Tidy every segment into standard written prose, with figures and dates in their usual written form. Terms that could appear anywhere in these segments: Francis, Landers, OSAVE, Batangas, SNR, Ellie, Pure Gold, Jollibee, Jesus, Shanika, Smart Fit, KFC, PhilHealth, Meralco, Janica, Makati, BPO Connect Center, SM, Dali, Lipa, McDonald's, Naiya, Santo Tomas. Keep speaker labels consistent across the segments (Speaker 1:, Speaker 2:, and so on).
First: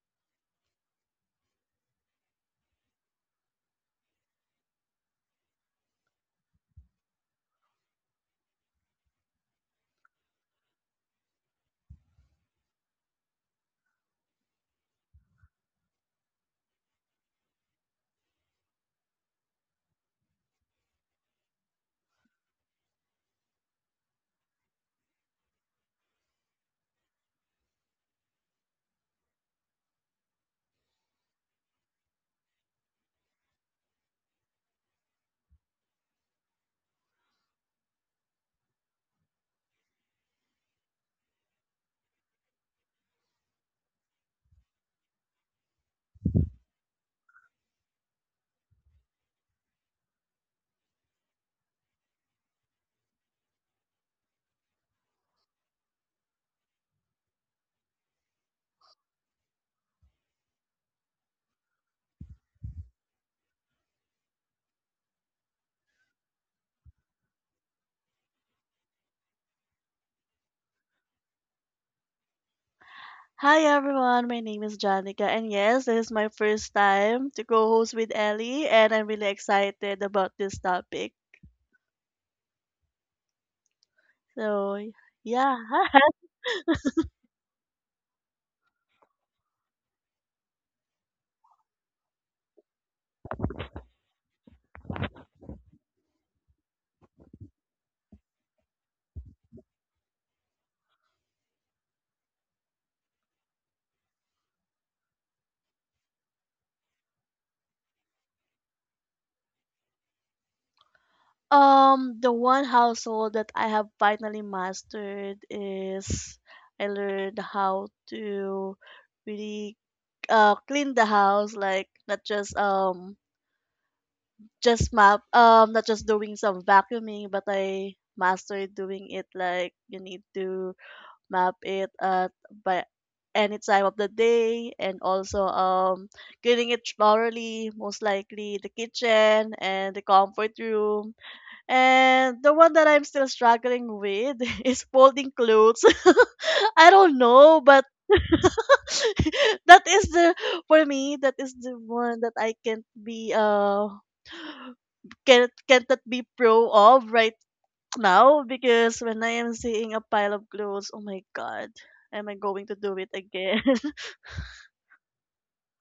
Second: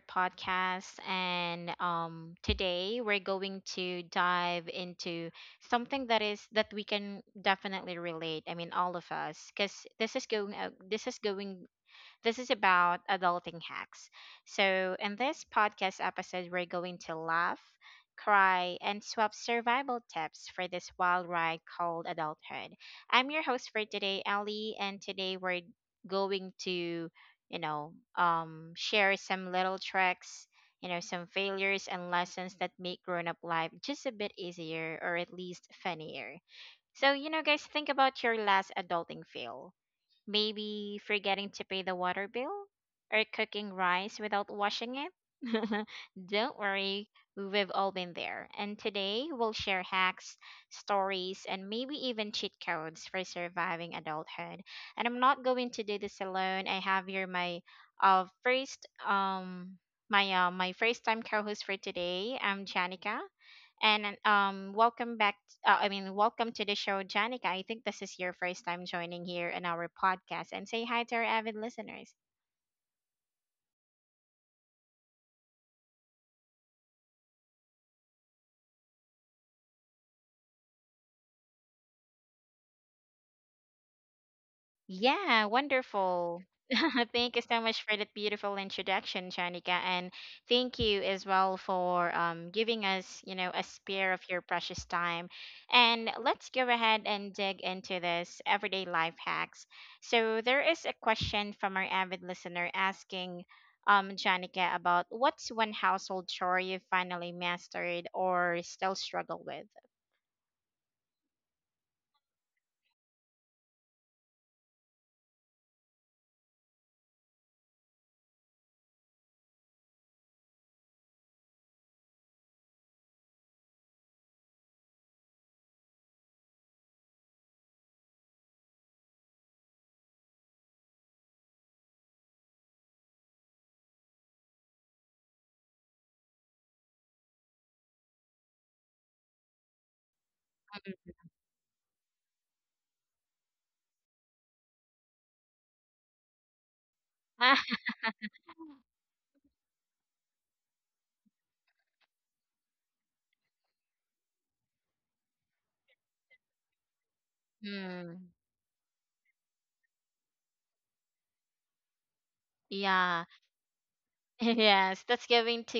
Speaker 1: podcast. And Today we're going to dive into something that we can definitely relate. I mean, all of us, because this is about adulting hacks. So, in this podcast episode, we're going to laugh, cry, and swap survival tips for this wild ride called adulthood. I'm your host for today, Ellie, and today we're going to share some little tricks, you know, some failures and lessons that make grown up life just a bit easier or at least funnier. So, you know, guys, think about your last adulting fail. Maybe forgetting to pay the water bill or cooking rice without washing it. Don't worry, we've all been there. And today we'll share hacks, stories, and maybe even cheat codes for surviving adulthood. And I'm not going to do this alone. I have here my first my my first time co-host for today. I'm Janica. And welcome back. I mean, Welcome to the show, Janica. I think this is your first time joining here in our podcast. And say hi to our avid listeners.
Speaker 2: Hi everyone, my name is Janica, and yes, this is my first time to co host with Ellie, and I'm really excited about this topic. So,
Speaker 1: Yeah,
Speaker 2: yeah.
Speaker 1: wonderful. Thank you so much for that beautiful introduction, Shanika, and thank you as well for giving us, you know, a spare of your precious time. And let's go ahead and dig into this everyday life hacks. So there is a question from our avid listener asking, Shanika, about what's one household chore you finally mastered or still struggle with?
Speaker 2: The one household that I have finally mastered is I learned how to really clean the house, like not just just map not just doing some vacuuming, but I mastered doing it like you need to map it at by any time of the day and also cleaning it thoroughly, most likely the kitchen and the comfort room. And the one that I'm still struggling with is folding clothes. I don't know, but that is the for me, that is the one that I can't be can't that be pro of right
Speaker 1: Hmm.
Speaker 2: now because when I am seeing a pile of clothes, oh my god, am I going to do it
Speaker 1: Yeah.
Speaker 2: again?
Speaker 1: Yes, that's giving to,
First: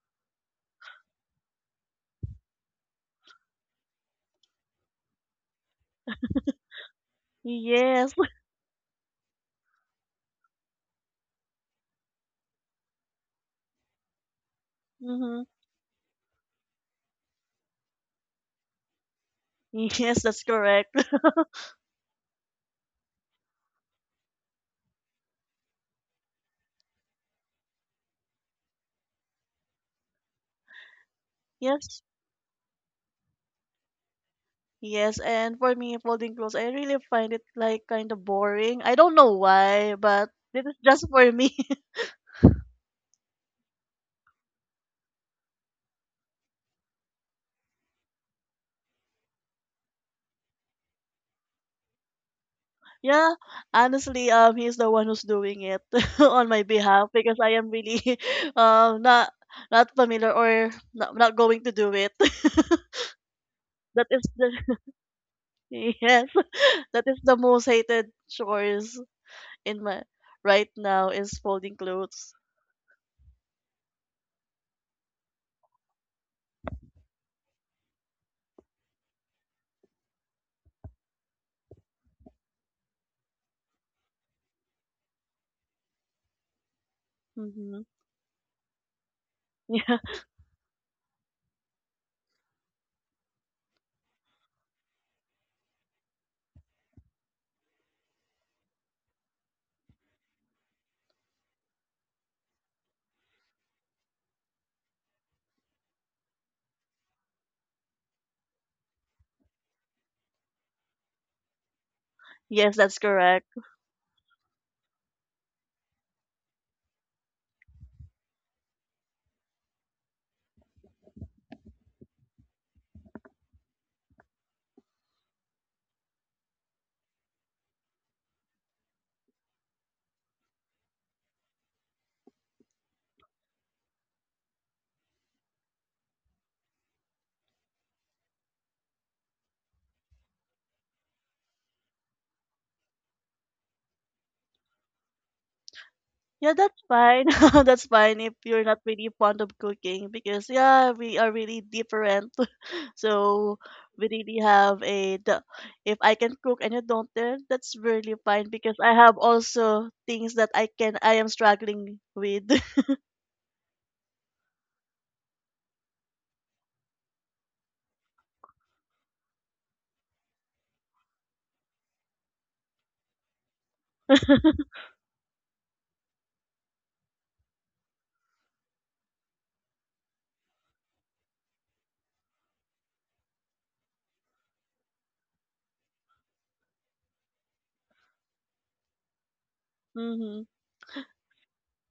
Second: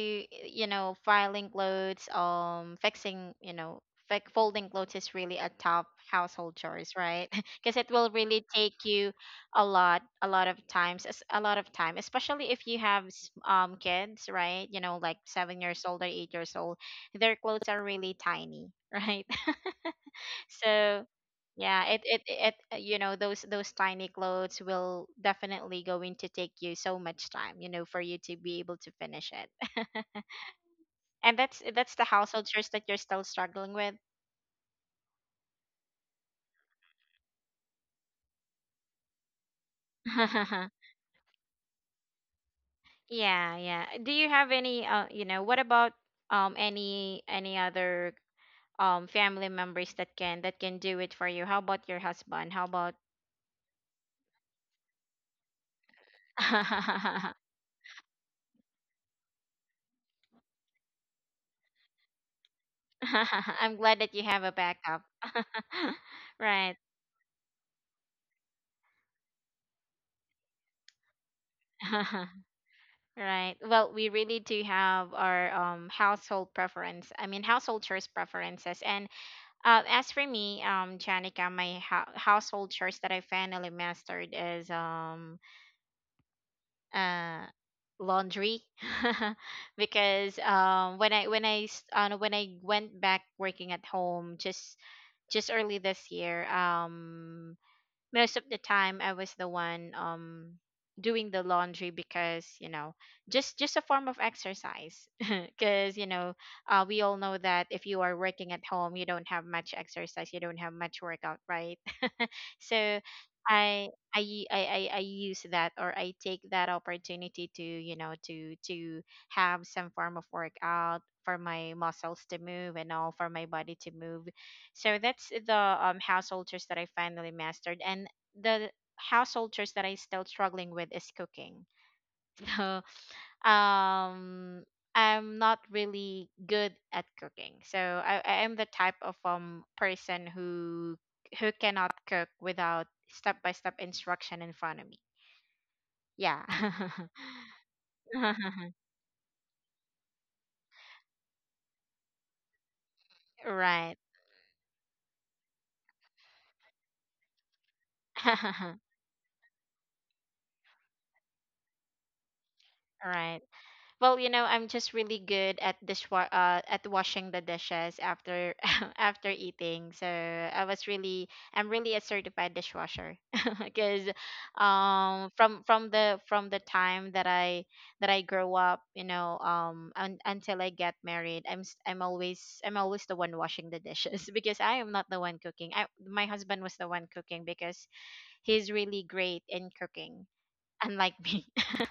Speaker 1: you know, filing clothes, fixing, you know, folding clothes is really a top household chores, right? Because it will
Speaker 2: Yes.
Speaker 1: really take you a lot of times, a lot of time, especially if you have kids, right? You know, like
Speaker 2: Hmm.
Speaker 1: 7 years old or 8 years old, their clothes are really tiny, right?
Speaker 2: Yes, that's correct.
Speaker 1: So yeah, it you know, those tiny clothes will definitely going to take you so much time, you know, for you to be able to finish it. And that's
Speaker 2: Yes.
Speaker 1: the household chores that you're still struggling with.
Speaker 2: Yes, and for me, folding clothes, I really find it like kind of boring. I don't know why, but this is just for me.
Speaker 1: Yeah, yeah. Do you have any you know, what about any other family members that can do it for you? How about your husband? How about
Speaker 2: Yeah, honestly, he's the one who's doing it on my behalf because I am really, um, not not familiar or not going to do it.
Speaker 1: I'm glad
Speaker 2: that
Speaker 1: that you
Speaker 2: is
Speaker 1: have a
Speaker 2: the
Speaker 1: backup.
Speaker 2: Yes,
Speaker 1: Right.
Speaker 2: that is the most hated chores in my right now is folding clothes.
Speaker 1: Right. Well, we really do have our household preference. I mean, household chores preferences. And As for me, Janica, my household chores that I finally mastered is uh
Speaker 2: Mm-hmm.
Speaker 1: laundry,
Speaker 2: Yeah,
Speaker 1: because when I when I went back working at home just early this year, most of the time I was the one doing the laundry, because you know, just a form of exercise, because you know, we all know that if you are working at home, you don't have much exercise, you don't have much workout, right?
Speaker 2: yes, that's
Speaker 1: So
Speaker 2: correct.
Speaker 1: I I u- I I use that, or I take that opportunity to, you know, to have some form of workout for my muscles to move and all for my body to move. So that's the household chores that I finally mastered, and the household chores that I still struggling with is cooking. um I'm not really good at cooking. So I am the type of person who cannot cook without step by step instruction in front of me. Yeah.
Speaker 2: Yeah, that's fine. That's fine if you're not really fond of cooking because yeah, we are really different. So
Speaker 1: Right.
Speaker 2: we really have a the, if I can cook and you don't, then that's really fine because I have also things that I am struggling with.
Speaker 1: Right. Well, you know, I'm just really good at at washing the dishes after after eating. So I was really, I'm really a certified dishwasher because from the time that I grow up, you know, until I get married, I'm always the one washing the dishes because I am not the one cooking. My husband was the one cooking because he's really great in cooking,
Speaker 2: Mm-hmm.
Speaker 1: unlike me.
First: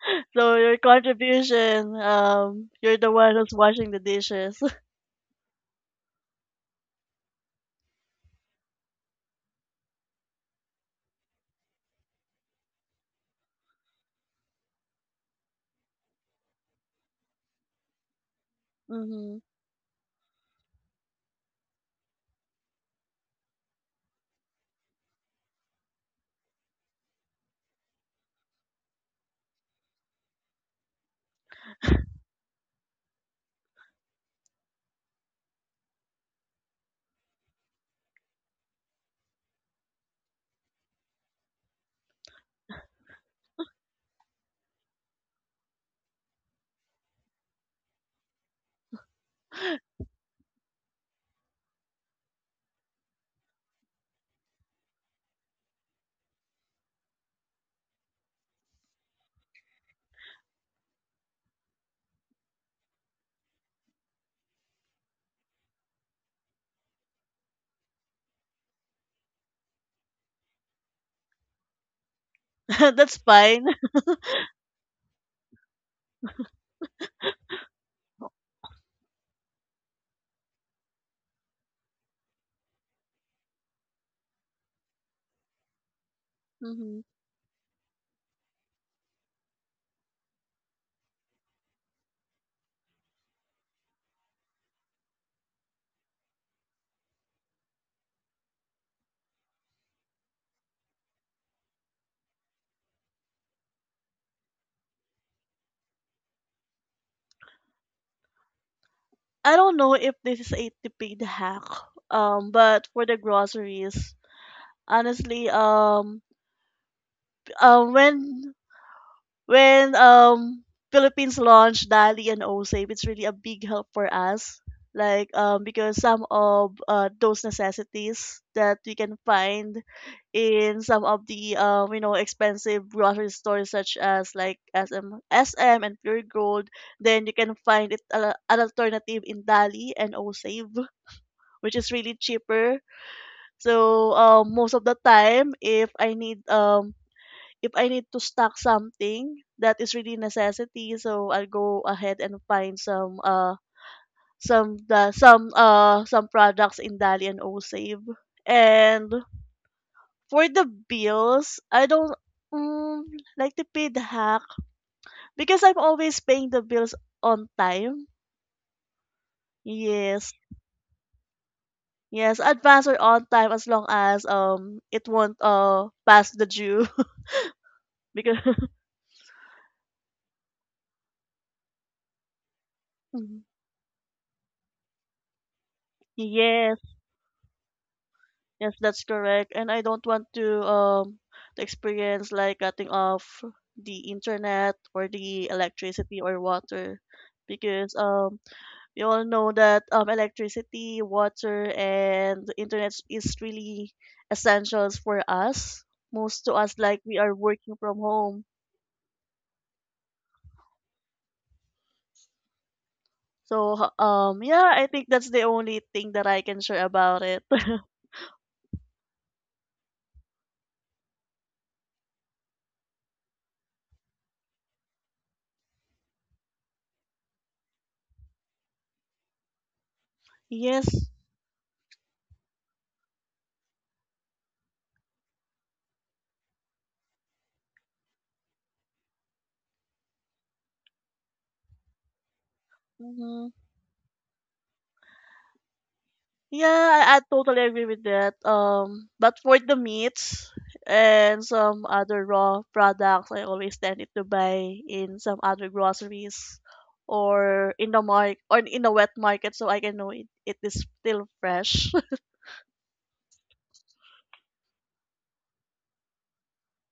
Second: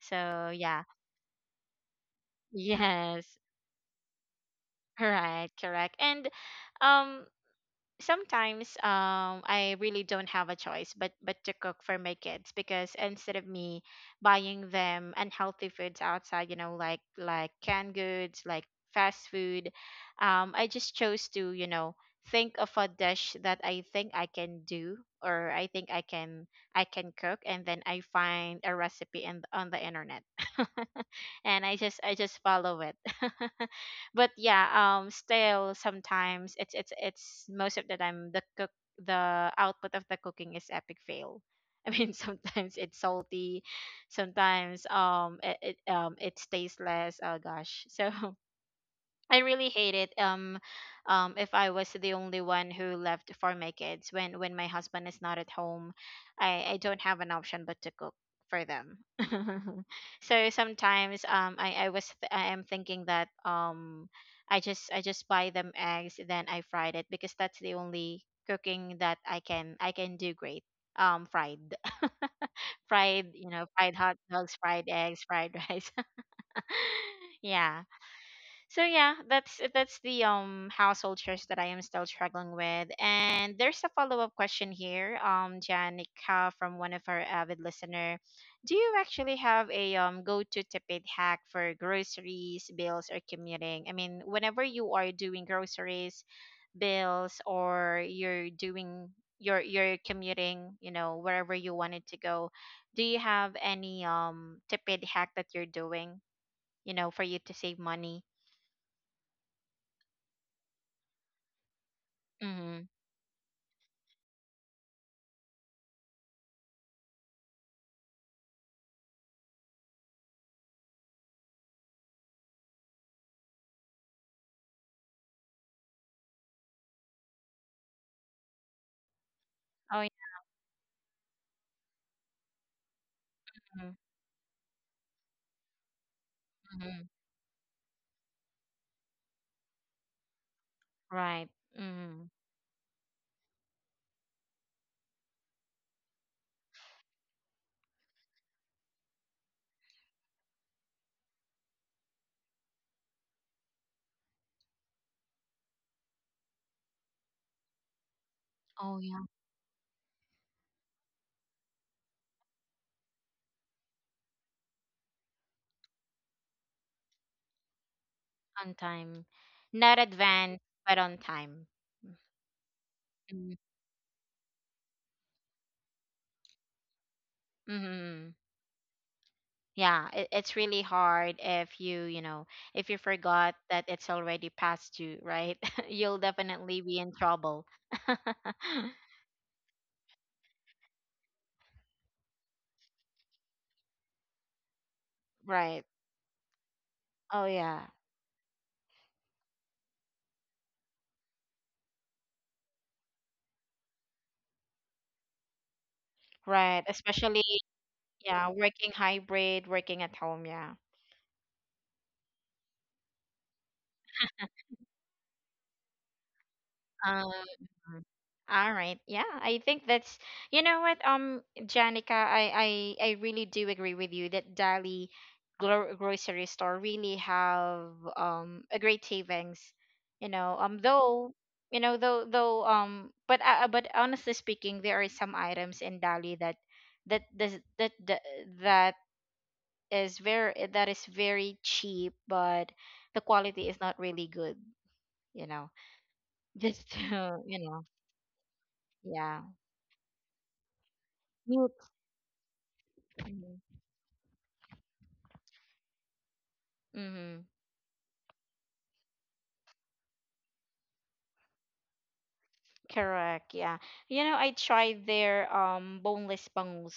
Speaker 1: So
Speaker 2: So your
Speaker 1: yeah.
Speaker 2: contribution, you're the one
Speaker 1: Yes.
Speaker 2: who's washing the dishes.
Speaker 1: Correct, correct. And um Sometimes I really don't have a choice but to cook for my kids, because instead of me buying them unhealthy foods outside, you know, like canned goods, like fast
Speaker 2: Hmm.
Speaker 1: food, I just chose to, you know, think of a dish that I think I can do, or I think I can cook, and then I find a recipe in on the internet. And I just follow it. But yeah, still sometimes it's most of the time the cook the output of the cooking is epic fail. I mean, sometimes it's salty, sometimes it's tasteless. Oh gosh, so I really hate it. If I was the only one who left for my kids, when my husband is not at home, I don't have an option but to cook for them. So sometimes I am thinking that I just buy them eggs then I fried it, because that's the only cooking that I can do great. Fried,
Speaker 2: That's
Speaker 1: fried, you know,
Speaker 2: fine.
Speaker 1: fried hot dogs, fried eggs, fried rice. Yeah, so yeah, that's the household chores that I am still struggling with. And there's a follow-up question here, Janica, from one of
Speaker 2: Hmm.
Speaker 1: our avid listener. Do you actually have a go-to tipid hack for groceries, bills or commuting? I mean, whenever you are doing groceries, bills, or you're doing you're commuting, you know, wherever you wanted to go, do you have any tipid hack that you're doing, you know, for you to save money?
Speaker 2: I don't know if this is a tipid hack,
Speaker 1: Mm-hmm.
Speaker 2: but for the groceries, honestly, uh, when when Philippines launched Dali and OSAVE, it's really a big help for us. Like because some of those necessities that we can find
Speaker 1: Oh, yeah.
Speaker 2: in some of the expensive grocery stores such as like SM, and Pure Gold,
Speaker 1: Mm-hmm.
Speaker 2: then you can find it an alternative in Dali and OSAVE,
Speaker 1: Right.
Speaker 2: which is really
Speaker 1: Mm-hmm.
Speaker 2: cheaper. So most of the time, if I need to stock something that is really necessity, so I'll go ahead and find some the some products in Dali and Osave.
Speaker 1: Oh,
Speaker 2: And
Speaker 1: yeah.
Speaker 2: for the bills, I don't mm, like to pay the hack because I'm always paying the bills on time.
Speaker 1: On time. Not
Speaker 2: Yes.
Speaker 1: advanced, but on time.
Speaker 2: Yes, advance or on time as long as it won't pass the due.
Speaker 1: Mm-hmm.
Speaker 2: Because
Speaker 1: Yeah, it, it's really hard if you, you know, if you forgot that it's already past you, right? You'll
Speaker 2: yes.
Speaker 1: definitely be in trouble.
Speaker 2: Yes, that's correct. And I don't want to experience like cutting off the internet or the
Speaker 1: Right.
Speaker 2: electricity or water
Speaker 1: Oh, yeah.
Speaker 2: because we all know that electricity, water and internet is really essentials for us. Most to us
Speaker 1: Right.
Speaker 2: like we are
Speaker 1: Especially,
Speaker 2: working from home.
Speaker 1: yeah, working hybrid, working at home. Yeah.
Speaker 2: So yeah, I think that's the only thing that I can share about
Speaker 1: Um,
Speaker 2: it.
Speaker 1: mhm. All right. Yeah, I think that's, you know what, Janica, I really do agree with you that Dali grocery store really have a great savings. You know,
Speaker 2: Yes.
Speaker 1: though you know though but honestly speaking, there are some items in Dali that that does that that that that is very cheap, but the
Speaker 2: Mhm.
Speaker 1: quality is not really good. You know,
Speaker 2: Yeah,
Speaker 1: just
Speaker 2: I
Speaker 1: to, you
Speaker 2: totally
Speaker 1: know,
Speaker 2: agree with that. But
Speaker 1: yeah.
Speaker 2: for the meats and
Speaker 1: Mute.
Speaker 2: some other raw products, I
Speaker 1: Mhm.
Speaker 2: always tend to buy in some other groceries
Speaker 1: Mhm.
Speaker 2: or in the market or in the wet market, so I can know it, it is still fresh.
Speaker 1: Correct. Yeah. You know, I tried their boneless bangus.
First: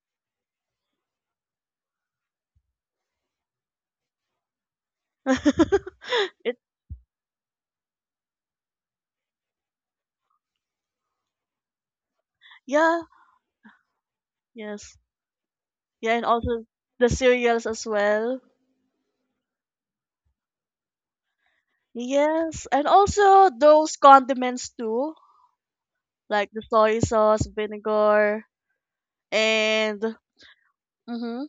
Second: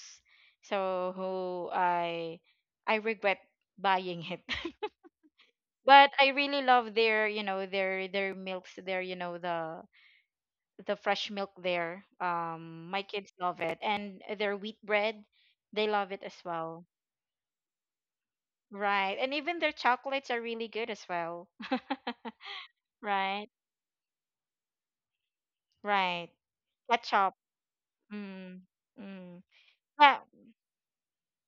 Speaker 1: So who I regret buying it. But I
Speaker 2: It.
Speaker 1: really love their, you know, their milks, their, you know, the fresh milk there.
Speaker 2: Yeah,
Speaker 1: My kids love it, and their wheat
Speaker 2: yes,
Speaker 1: bread, they love
Speaker 2: yeah,
Speaker 1: it
Speaker 2: and
Speaker 1: as
Speaker 2: also
Speaker 1: well.
Speaker 2: the cereals as well.
Speaker 1: Right. And even their chocolates are really good as well.
Speaker 2: Yes, and
Speaker 1: Right.
Speaker 2: also those condiments too,
Speaker 1: Right.
Speaker 2: like the soy
Speaker 1: Ketchup.
Speaker 2: sauce, vinegar,
Speaker 1: Mm. Mm.
Speaker 2: and
Speaker 1: Yeah.
Speaker 2: mm-hmm,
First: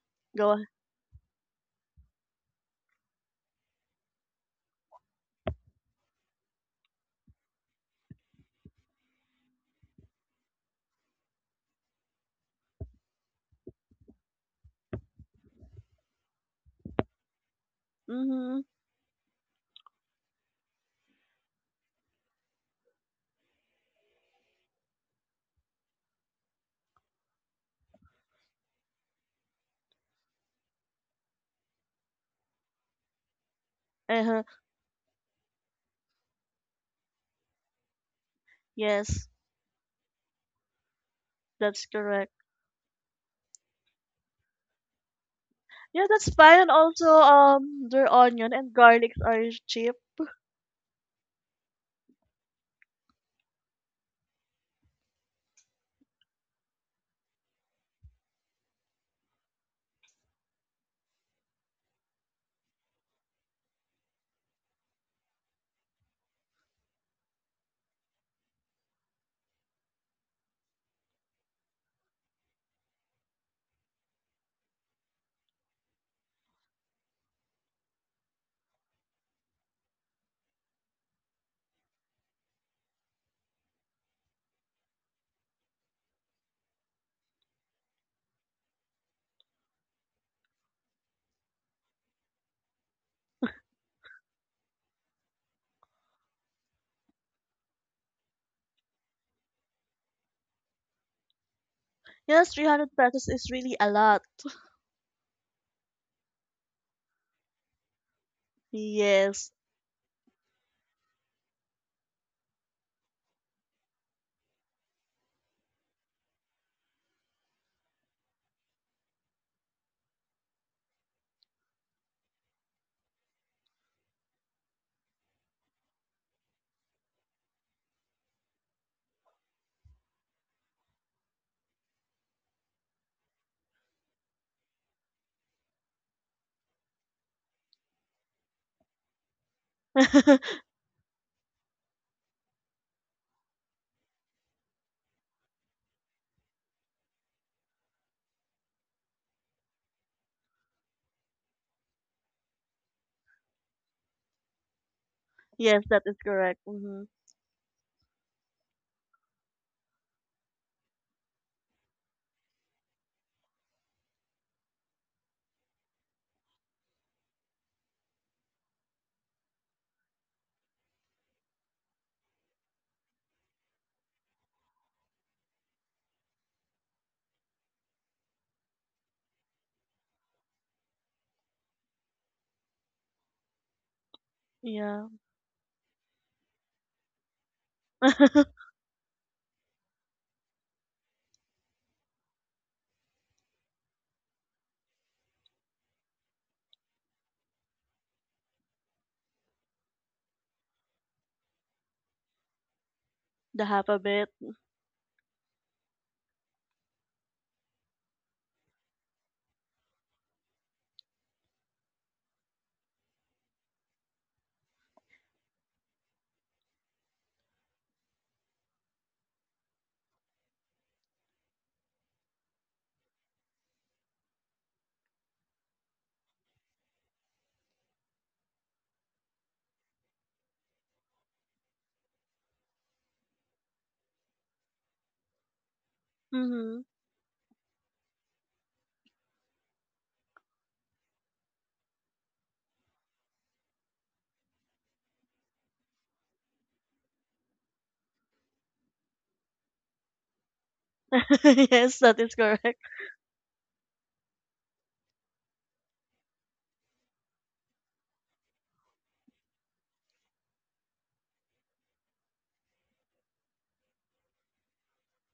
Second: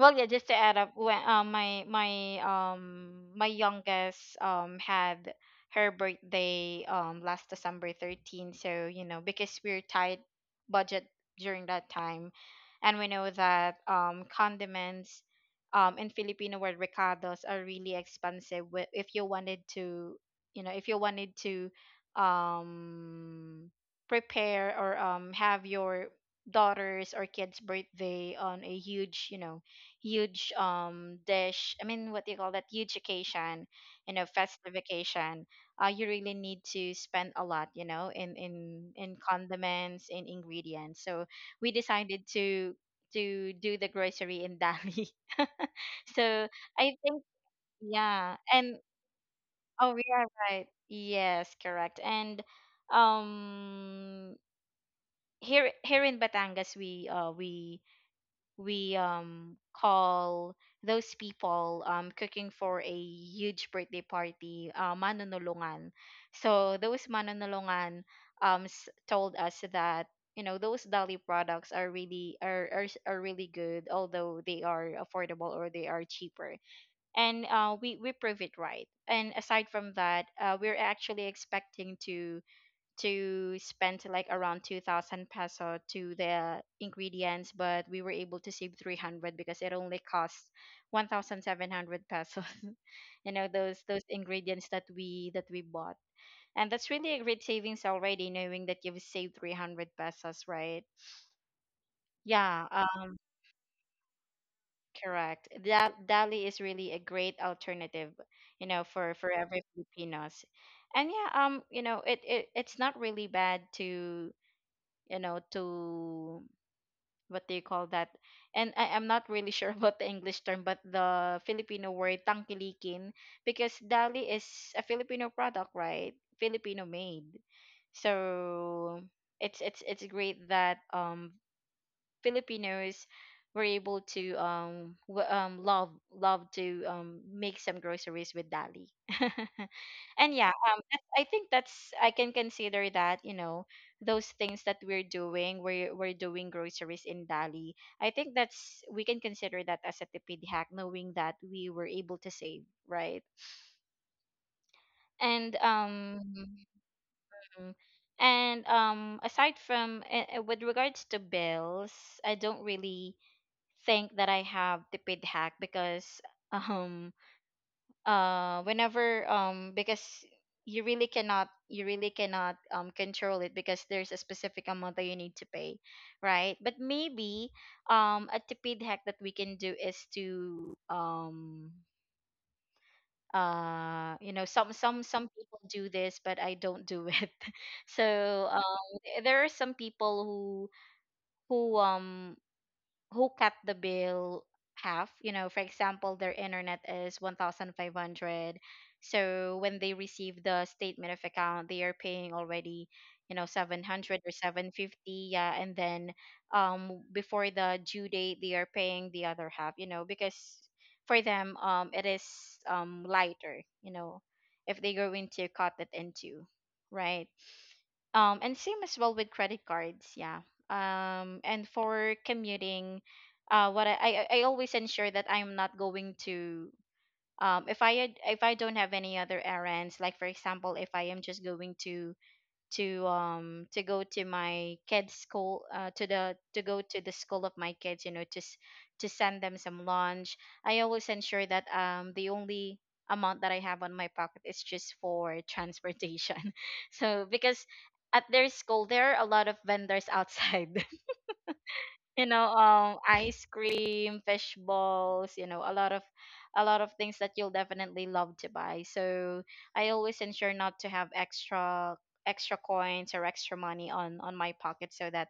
Speaker 1: Well, yeah, just to
Speaker 2: go.
Speaker 1: add up, when my youngest had her birthday last December 13, so you know, because we're tight budget during that time, and we know that condiments in Filipino word recados are really
Speaker 2: Mm-hmm.
Speaker 1: expensive if you wanted to, you know, if you wanted to um prepare, or have your daughters or kids birthday on a huge, you know, huge dish, I mean, what do you call that, huge occasion, you know,
Speaker 2: Uh-huh.
Speaker 1: festive occasion, you really need to spend a lot, you know, in
Speaker 2: Yes,
Speaker 1: condiments, in ingredients, so we
Speaker 2: that's
Speaker 1: decided
Speaker 2: correct.
Speaker 1: to do the grocery in Dali.
Speaker 2: Yeah, that's
Speaker 1: So
Speaker 2: fine. And
Speaker 1: I
Speaker 2: also,
Speaker 1: think,
Speaker 2: their
Speaker 1: yeah,
Speaker 2: onion and
Speaker 1: and
Speaker 2: garlics are cheap.
Speaker 1: oh we are right, yes correct. And um Here here in Batangas, we call those people cooking for a huge birthday party, manonolongan. So those manonolongan told us that, you know, those dali products are really are really good, although they are affordable or they are cheaper. And We prove it, right? And aside from that, we're actually expecting to spend like around 2,000 peso to the ingredients, but we were able to save 300, because it only cost 1,700 pesos. You know, those ingredients that we bought, and that's really a great savings already, knowing that you've saved 300 pesos, right?
Speaker 2: Yes,
Speaker 1: Yeah,
Speaker 2: 300 pesos is really a lot.
Speaker 1: correct, that dali is really a great alternative, you know, for
Speaker 2: Yes.
Speaker 1: every filipinos. And yeah, you know, it it's not really bad to, you know, to what do you call that, and I'm not really sure about the english term, but the filipino word tangkilikin, because dali is a filipino product, right? Filipino made. So it's great that Filipinos were able to love to make some groceries with Dali. And yeah, I think that's I can consider that, you know, those things that we're doing, we're doing groceries in Dali. I think that's we can consider that as a tipid hack, knowing that we were able to save, right? And
Speaker 2: Yes, that is
Speaker 1: um
Speaker 2: correct. Mm-hmm.
Speaker 1: mm, and aside from with regards to bills, I don't really think that I have the pid hack, because um whenever because you really cannot control it, because there's a specific amount that you need to pay, right? But maybe a tipid hack that we can do is to you know, some some
Speaker 2: Yeah.
Speaker 1: some people do this, but I don't do it. So there are some people who um who cut the bill half, you know. For example, their internet is 1500, so when they receive the statement of account, they are paying already, you know,
Speaker 2: The half a
Speaker 1: 700
Speaker 2: bit.
Speaker 1: or 750, yeah. And then before the due date, they are paying the other half, you know, because for them it is lighter, you know, if they go into cut it into. Right. And same as well with credit cards, yeah. And for commuting, what, I always ensure that I'm not going to, if if I don't have any other errands, like for example, if I am just going to go to my kids school, to
Speaker 2: Mm-hmm.
Speaker 1: go to the school of my kids, you know, to send them some lunch. I always ensure that the only amount that I have on my pocket is just for transportation. So, because at their school there are a lot of vendors outside,
Speaker 2: Yes, that
Speaker 1: you
Speaker 2: is
Speaker 1: know,
Speaker 2: correct.
Speaker 1: ice cream, fish balls, you know, a lot of things that you'll definitely love to buy. So I always ensure not to have extra coins or extra money on my pocket, so that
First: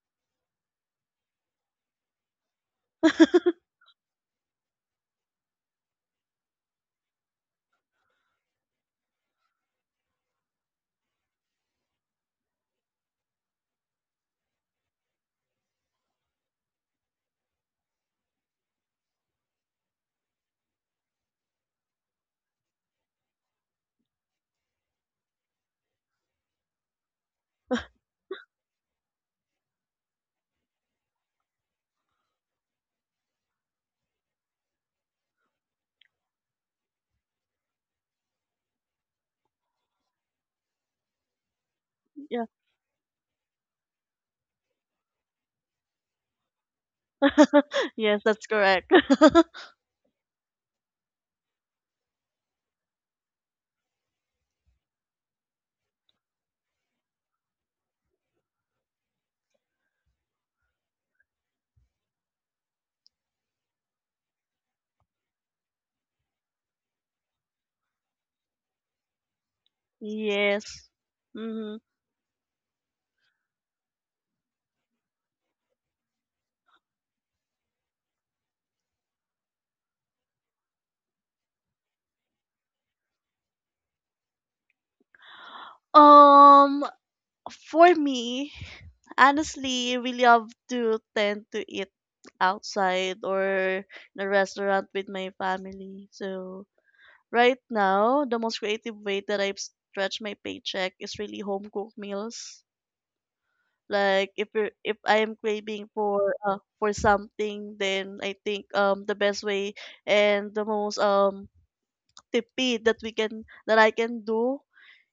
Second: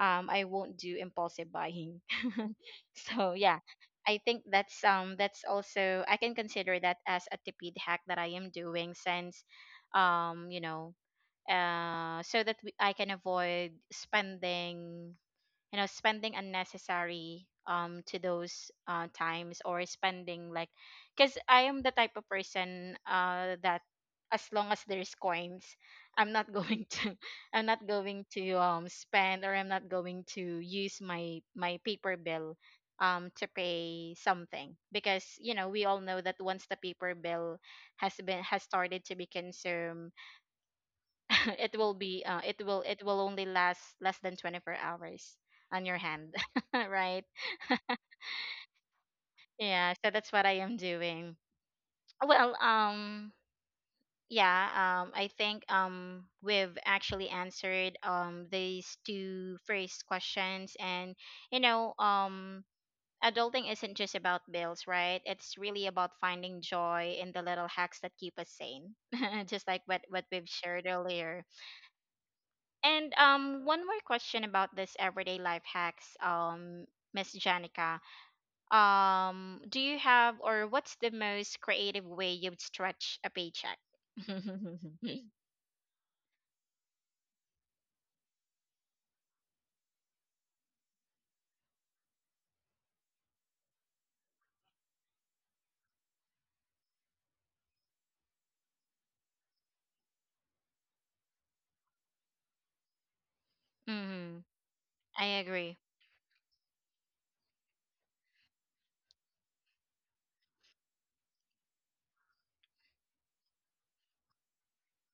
Speaker 1: I won't do impulsive buying. So yeah, I think that's also I can consider that as a tipid hack that I am doing, since you know, so that I can avoid spending, you know, spending unnecessary to those times, or spending like, because I am the type of person that, as long as there's coins, I'm not going to, I'm not going to spend, or I'm not going to use my paper bill to pay something, because you know we all know that once the paper bill has started to be consumed, it will be
Speaker 2: Yeah.
Speaker 1: it will only last less than 24 hours on your hand. Right.
Speaker 2: Yes, that's correct.
Speaker 1: Yeah, so that's what I am doing. Well, yeah. I think we've actually answered these two first questions, and you know, adulting isn't just about bills, right? It's really about finding joy in the little hacks that keep us sane, just like what we've shared
Speaker 2: Yes.
Speaker 1: earlier.
Speaker 2: Mm-hmm.
Speaker 1: And, one more question about this everyday life hacks, Miss Janica. Do you have, or what's the most creative way you'd stretch a paycheck?
Speaker 2: Um, for me, honestly, really have to tend to eat outside or in a restaurant with my family. So right now, the most creative way that I've stretched my paycheck is really home cooked meals. Like
Speaker 1: Mm.
Speaker 2: if I
Speaker 1: I
Speaker 2: am
Speaker 1: agree.
Speaker 2: craving for something, then I think the best way and the most tippy that I can do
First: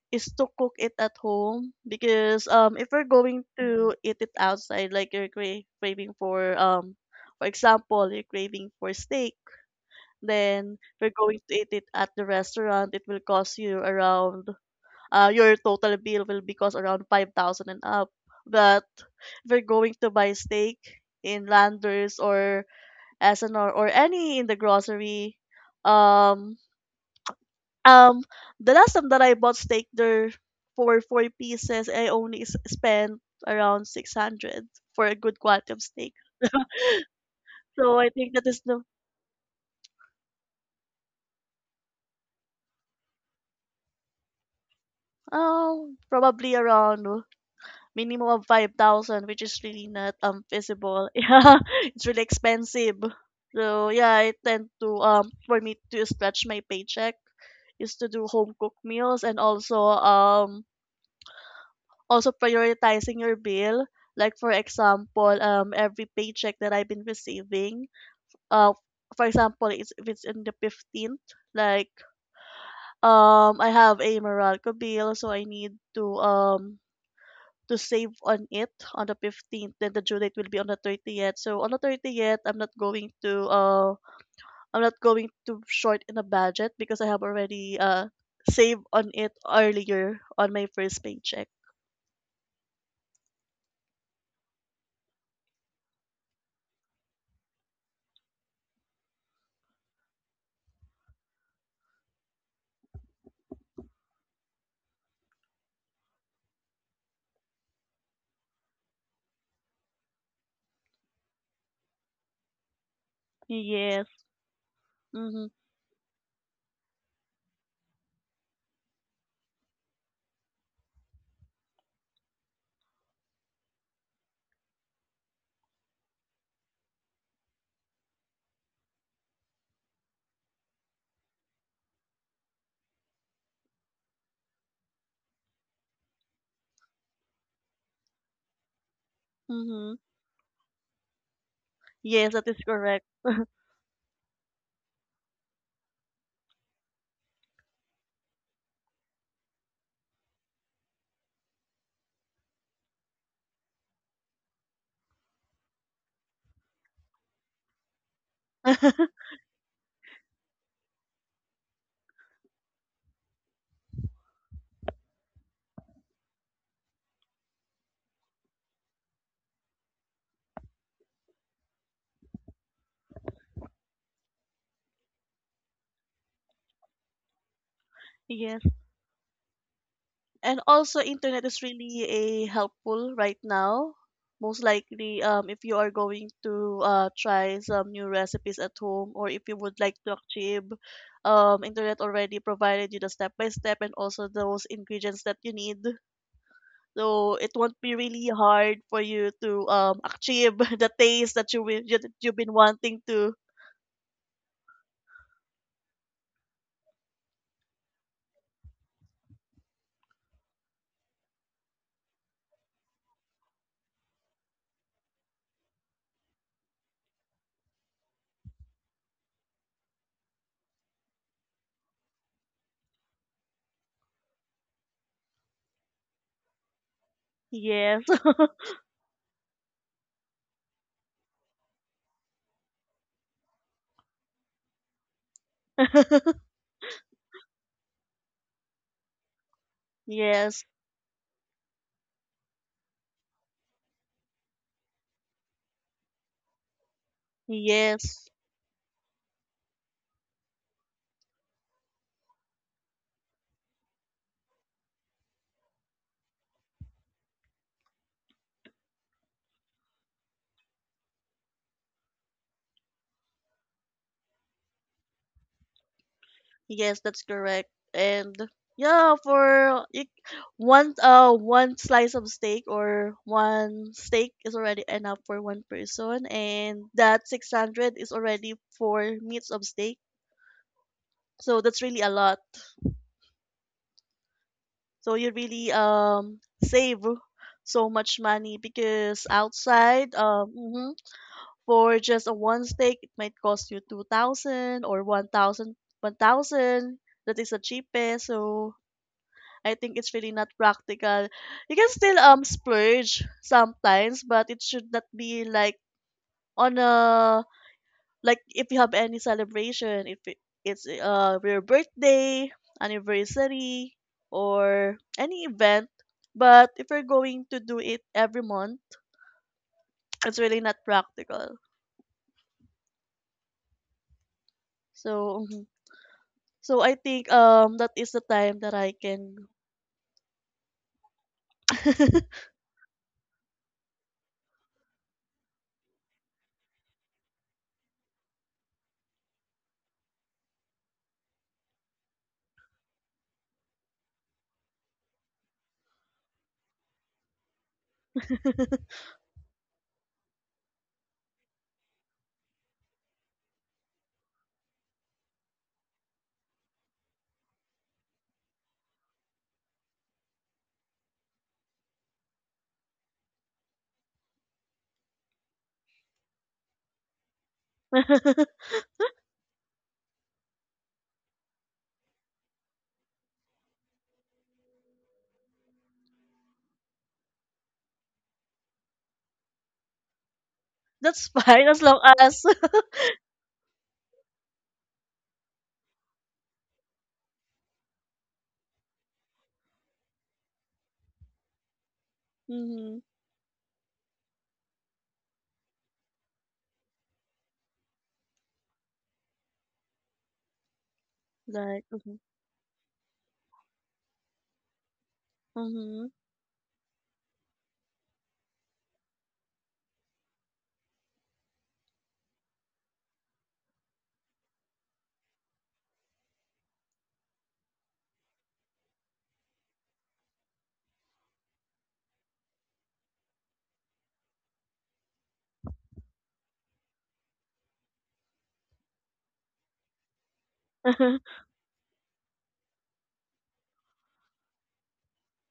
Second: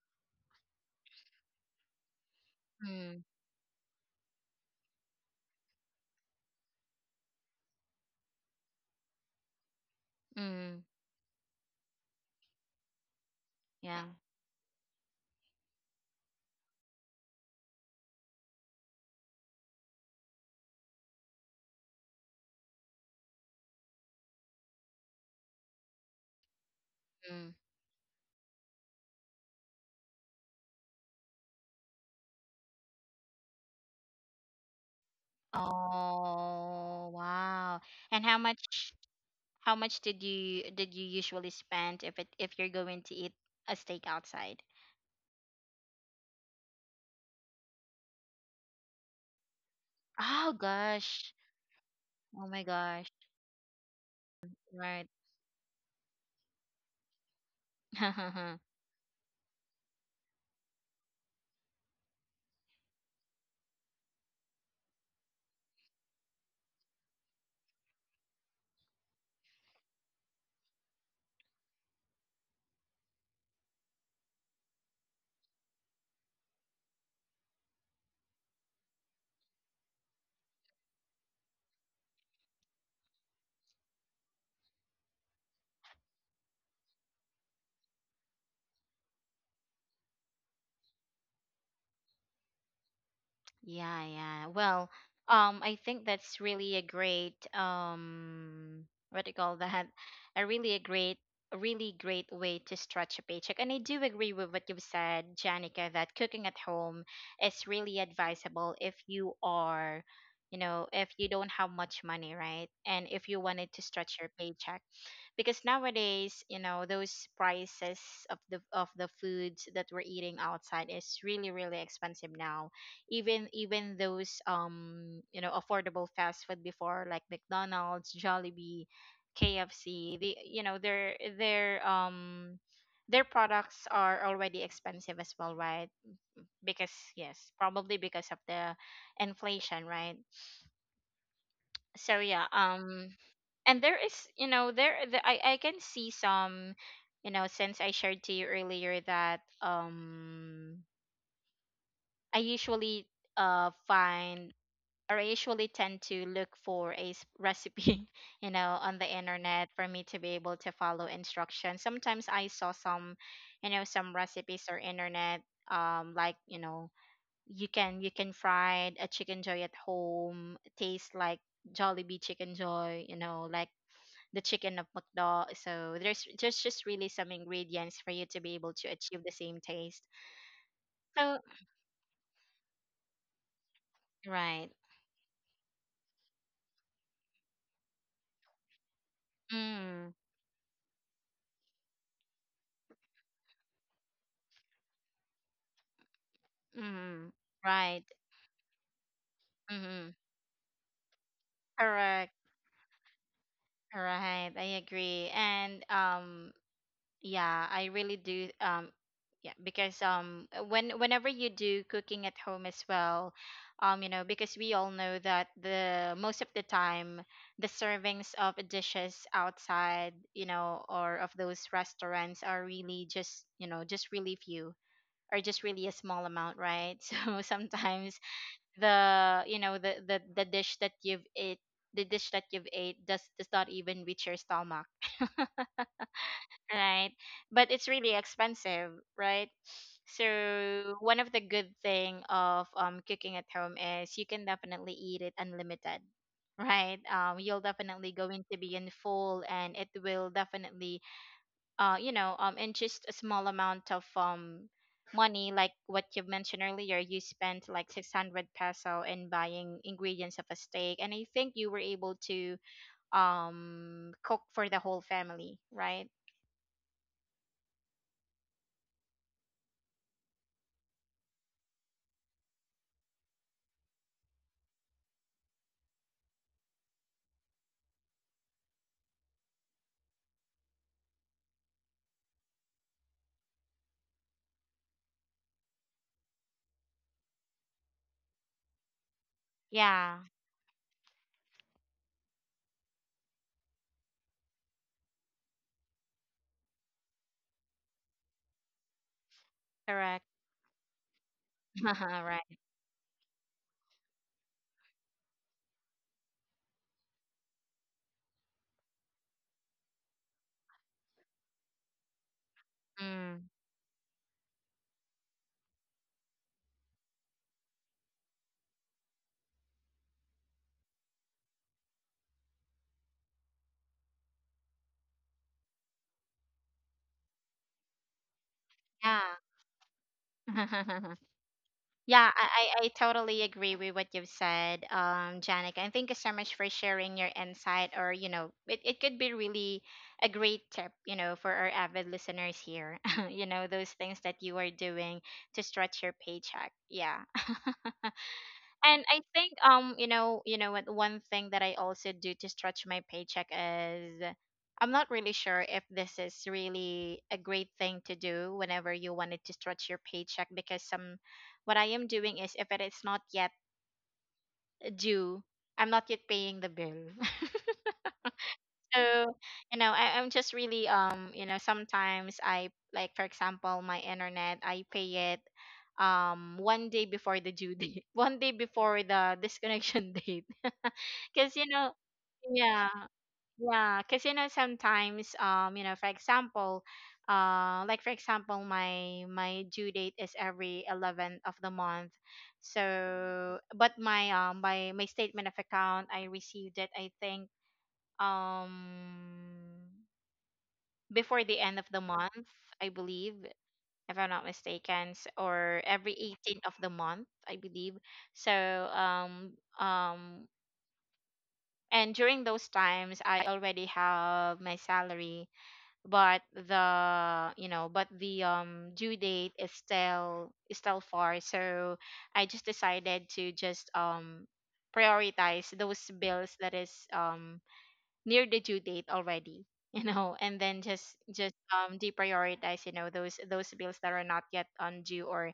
Speaker 2: is to cook it at home because if we're
Speaker 1: Mm.
Speaker 2: going to eat it outside, like you're craving for, for example, you're craving for steak, then
Speaker 1: Mm,
Speaker 2: we are going to eat it at the restaurant, it will cost you
Speaker 1: yeah.
Speaker 2: around your total bill will be cost around 5000 and up. But if you're going to buy steak in Landers or SNR or any in the grocery, um
Speaker 1: Mm.
Speaker 2: um, the last time that I bought steak there for four pieces, I only spent around 600 for a good quality of steak.
Speaker 1: Oh, wow!
Speaker 2: So I
Speaker 1: And
Speaker 2: think
Speaker 1: how
Speaker 2: that is the
Speaker 1: much? How much did you usually spend, if you're going to eat a steak outside?
Speaker 2: probably around minimum of 5,000, which is really not
Speaker 1: Oh,
Speaker 2: feasible.
Speaker 1: gosh!
Speaker 2: Yeah, it's really
Speaker 1: Oh my
Speaker 2: expensive.
Speaker 1: gosh!
Speaker 2: So yeah, I tend to
Speaker 1: Right.
Speaker 2: for me to stretch my paycheck is to do home cooked meals, and also also prioritizing your bill. Like for example, every paycheck that I've been receiving, uh, for example, if it's in the 15th, like I have a Meralco bill, so I need to save on it on the 15th. Then the due date will be on the 30th. So on the 30th, I'm not going to short in a budget because I have already saved on it earlier on my first paycheck.
Speaker 1: Yeah, yeah. Well, I think that's really a great, what do you call that? A really a great, a really great way to stretch a paycheck. And I do agree with what you've said, Janica, that cooking at home is really advisable if you are, you know, if you don't have much money, right? And if you wanted to stretch
Speaker 2: Yes.
Speaker 1: your paycheck,
Speaker 2: Mhm.
Speaker 1: because nowadays you know those prices of the foods that we're eating outside is really really expensive now. Even those, you know, affordable fast food before, like McDonald's, Jollibee, KFC, the, you know, their their products are already expensive as well, right? Because, yes, probably because of the inflation,
Speaker 2: Mhm.
Speaker 1: right? So
Speaker 2: Yes,
Speaker 1: yeah,
Speaker 2: that is correct.
Speaker 1: and there is, you know, there, I can see some, you know, since I shared to you earlier that I usually uh find tend to look for a recipe you know, on the internet, for me to be able to follow instructions. Sometimes I saw some, you know, some recipes or internet, like you know, you can fry a chicken joy at home, taste like Jollibee chicken joy, you know, like the chicken of McDo. So there's just really some ingredients for you to be
Speaker 2: Yes.
Speaker 1: able to achieve the same taste.
Speaker 2: And also
Speaker 1: So,
Speaker 2: internet is really a helpful right now. Most
Speaker 1: right.
Speaker 2: likely, if you are going to try some new recipes at home, or if you would like
Speaker 1: Mm.
Speaker 2: to achieve, internet already provided you the step by step and also those ingredients that you need.
Speaker 1: Mm,
Speaker 2: So it won't be
Speaker 1: right.
Speaker 2: really hard for you to
Speaker 1: Mm,
Speaker 2: achieve the taste that
Speaker 1: correct.
Speaker 2: you've been wanting to.
Speaker 1: Right. I agree. And yeah, I really do. Yeah, because whenever you do cooking at home as well, you know, because we all know that the most of the time, the servings of dishes outside, you know, or of those restaurants are really just, you know, just really few, or just really a small amount, right? So
Speaker 2: Yes.
Speaker 1: sometimes the dish that you've ate, the dish that you've ate does not even reach your stomach, right? But it's really expensive, right?
Speaker 2: Yes.
Speaker 1: So one of the good thing of cooking at home is, you can definitely eat it unlimited, right? You'll definitely
Speaker 2: Yes.
Speaker 1: going to be in full, and it will definitely you know, in just a small amount of money, like what you mentioned earlier. You spent like 600 peso in buying ingredients of a steak, and I think you were able to cook for the whole family, right?
Speaker 2: Yes, that's correct. And yeah, for it, one slice of steak or one steak is already enough for one person, and that 600 is already for meats of steak. So that's really a lot. So you really save so much money because outside
Speaker 1: Yeah,
Speaker 2: for just a one steak it might cost you 2000 or one thousand. That is the cheapest. So I think it's
Speaker 1: correct.
Speaker 2: really not practical. You can still
Speaker 1: Right.
Speaker 2: splurge sometimes, but it should not be like on a, like if you have any celebration, if it's your birthday,
Speaker 1: Mm.
Speaker 2: anniversary, or any event. But if you're going to do it every month, it's really not practical. So so I think that is the time that I
Speaker 1: Yeah.
Speaker 2: can.
Speaker 1: Yeah, I totally agree with what you've said, Janica. And thank you so much for sharing your insight, or, you know, it could be really a great tip, you know, for our avid listeners here. You know, those things that you are doing to stretch your paycheck. Yeah. And I think, you know, you know what, one thing that I also do to stretch my paycheck is, I'm not really sure if this is really a great thing to do whenever you wanted to stretch your paycheck, because some what I am doing is, if it is not yet due, I'm not yet paying the bill. So you know, I'm just really, you know, sometimes I, like for example, my internet I pay it one day before the due date, one day before the disconnection date,
Speaker 2: That's
Speaker 1: because you
Speaker 2: fine as
Speaker 1: know.
Speaker 2: long as.
Speaker 1: Yeah, yeah. Because you know sometimes, you know, for example, like for example, my due date is every 11th of the month.
Speaker 2: Hmm.
Speaker 1: So, but my statement of account, I received it I think um before the end
Speaker 2: Like.
Speaker 1: of the month, I believe, if I'm not mistaken, or
Speaker 2: Mm-hmm.
Speaker 1: every 18th of the month, I believe. So, um um and during those times, I already have my salary, but but the due date is still far. So I just decided to just prioritize those bills that is near the due date already. You know, and then just deprioritize, you know, those bills that are not yet on due, or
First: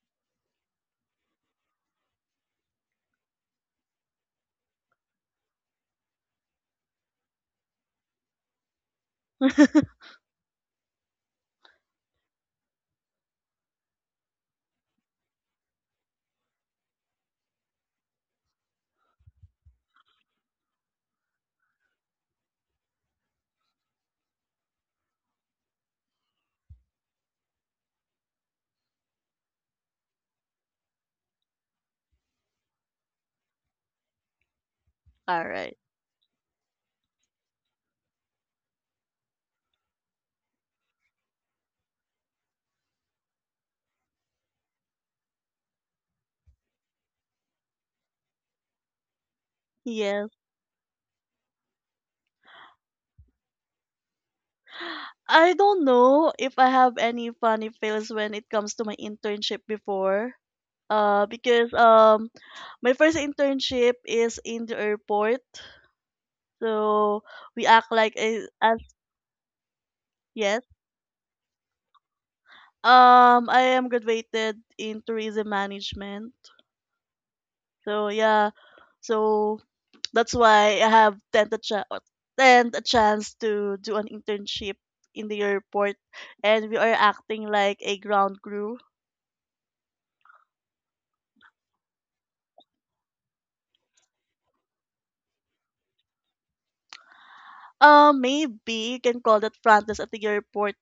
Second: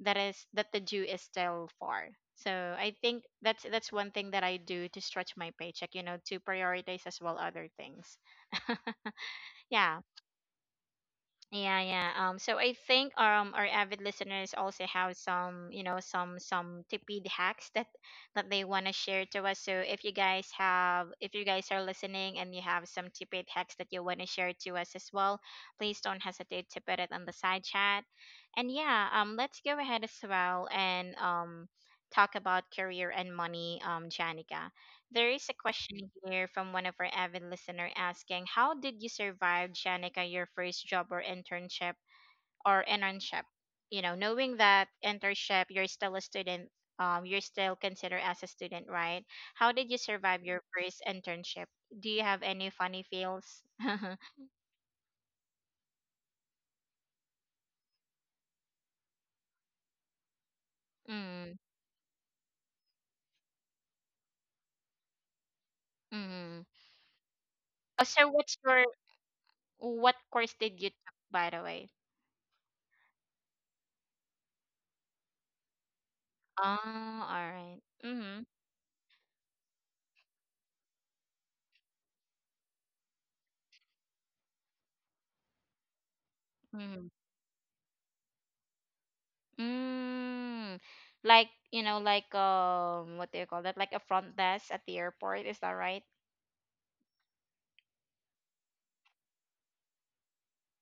Speaker 1: that the due is still far. So I think that's one thing that I do to stretch my paycheck, you know, to prioritize as well other things. Yeah. Yeah, yeah. So I think our avid listeners also have some, you know, some tipid hacks that they want to share to us. So if you guys have, if you guys are listening and you have some tipid hacks that you want to share to us as well, please don't hesitate to put it on the side chat. And yeah, let's go ahead as well and talk about career and money, Janica. There
Speaker 2: All
Speaker 1: is a
Speaker 2: right.
Speaker 1: question here from one of our avid listener asking, "How did you survive, Shanika, your first job or internship or internship? You know, knowing that internship, you're still a student, you're still considered as a student, right? How did you
Speaker 2: Yes.
Speaker 1: survive your first internship? Do you have any funny feels?"
Speaker 2: I don't know if I have any funny fails when it comes to my internship before.
Speaker 1: Mm.
Speaker 2: Because my first internship is in the airport,
Speaker 1: Mm.
Speaker 2: so we act
Speaker 1: Oh,
Speaker 2: like
Speaker 1: so
Speaker 2: a, as.
Speaker 1: what course
Speaker 2: Yes.
Speaker 1: did you took, by the way?
Speaker 2: I am graduated in tourism management.
Speaker 1: Oh, all right.
Speaker 2: So
Speaker 1: Mm-hmm.
Speaker 2: yeah. So that's why I have tend a chance to do an internship in the airport, and we are
Speaker 1: Mm-hmm.
Speaker 2: acting like a ground crew.
Speaker 1: Mm, like, you know, like, what do you call that? Like a front desk at the airport, is that right?
Speaker 2: Maybe you can call that Francis at the airport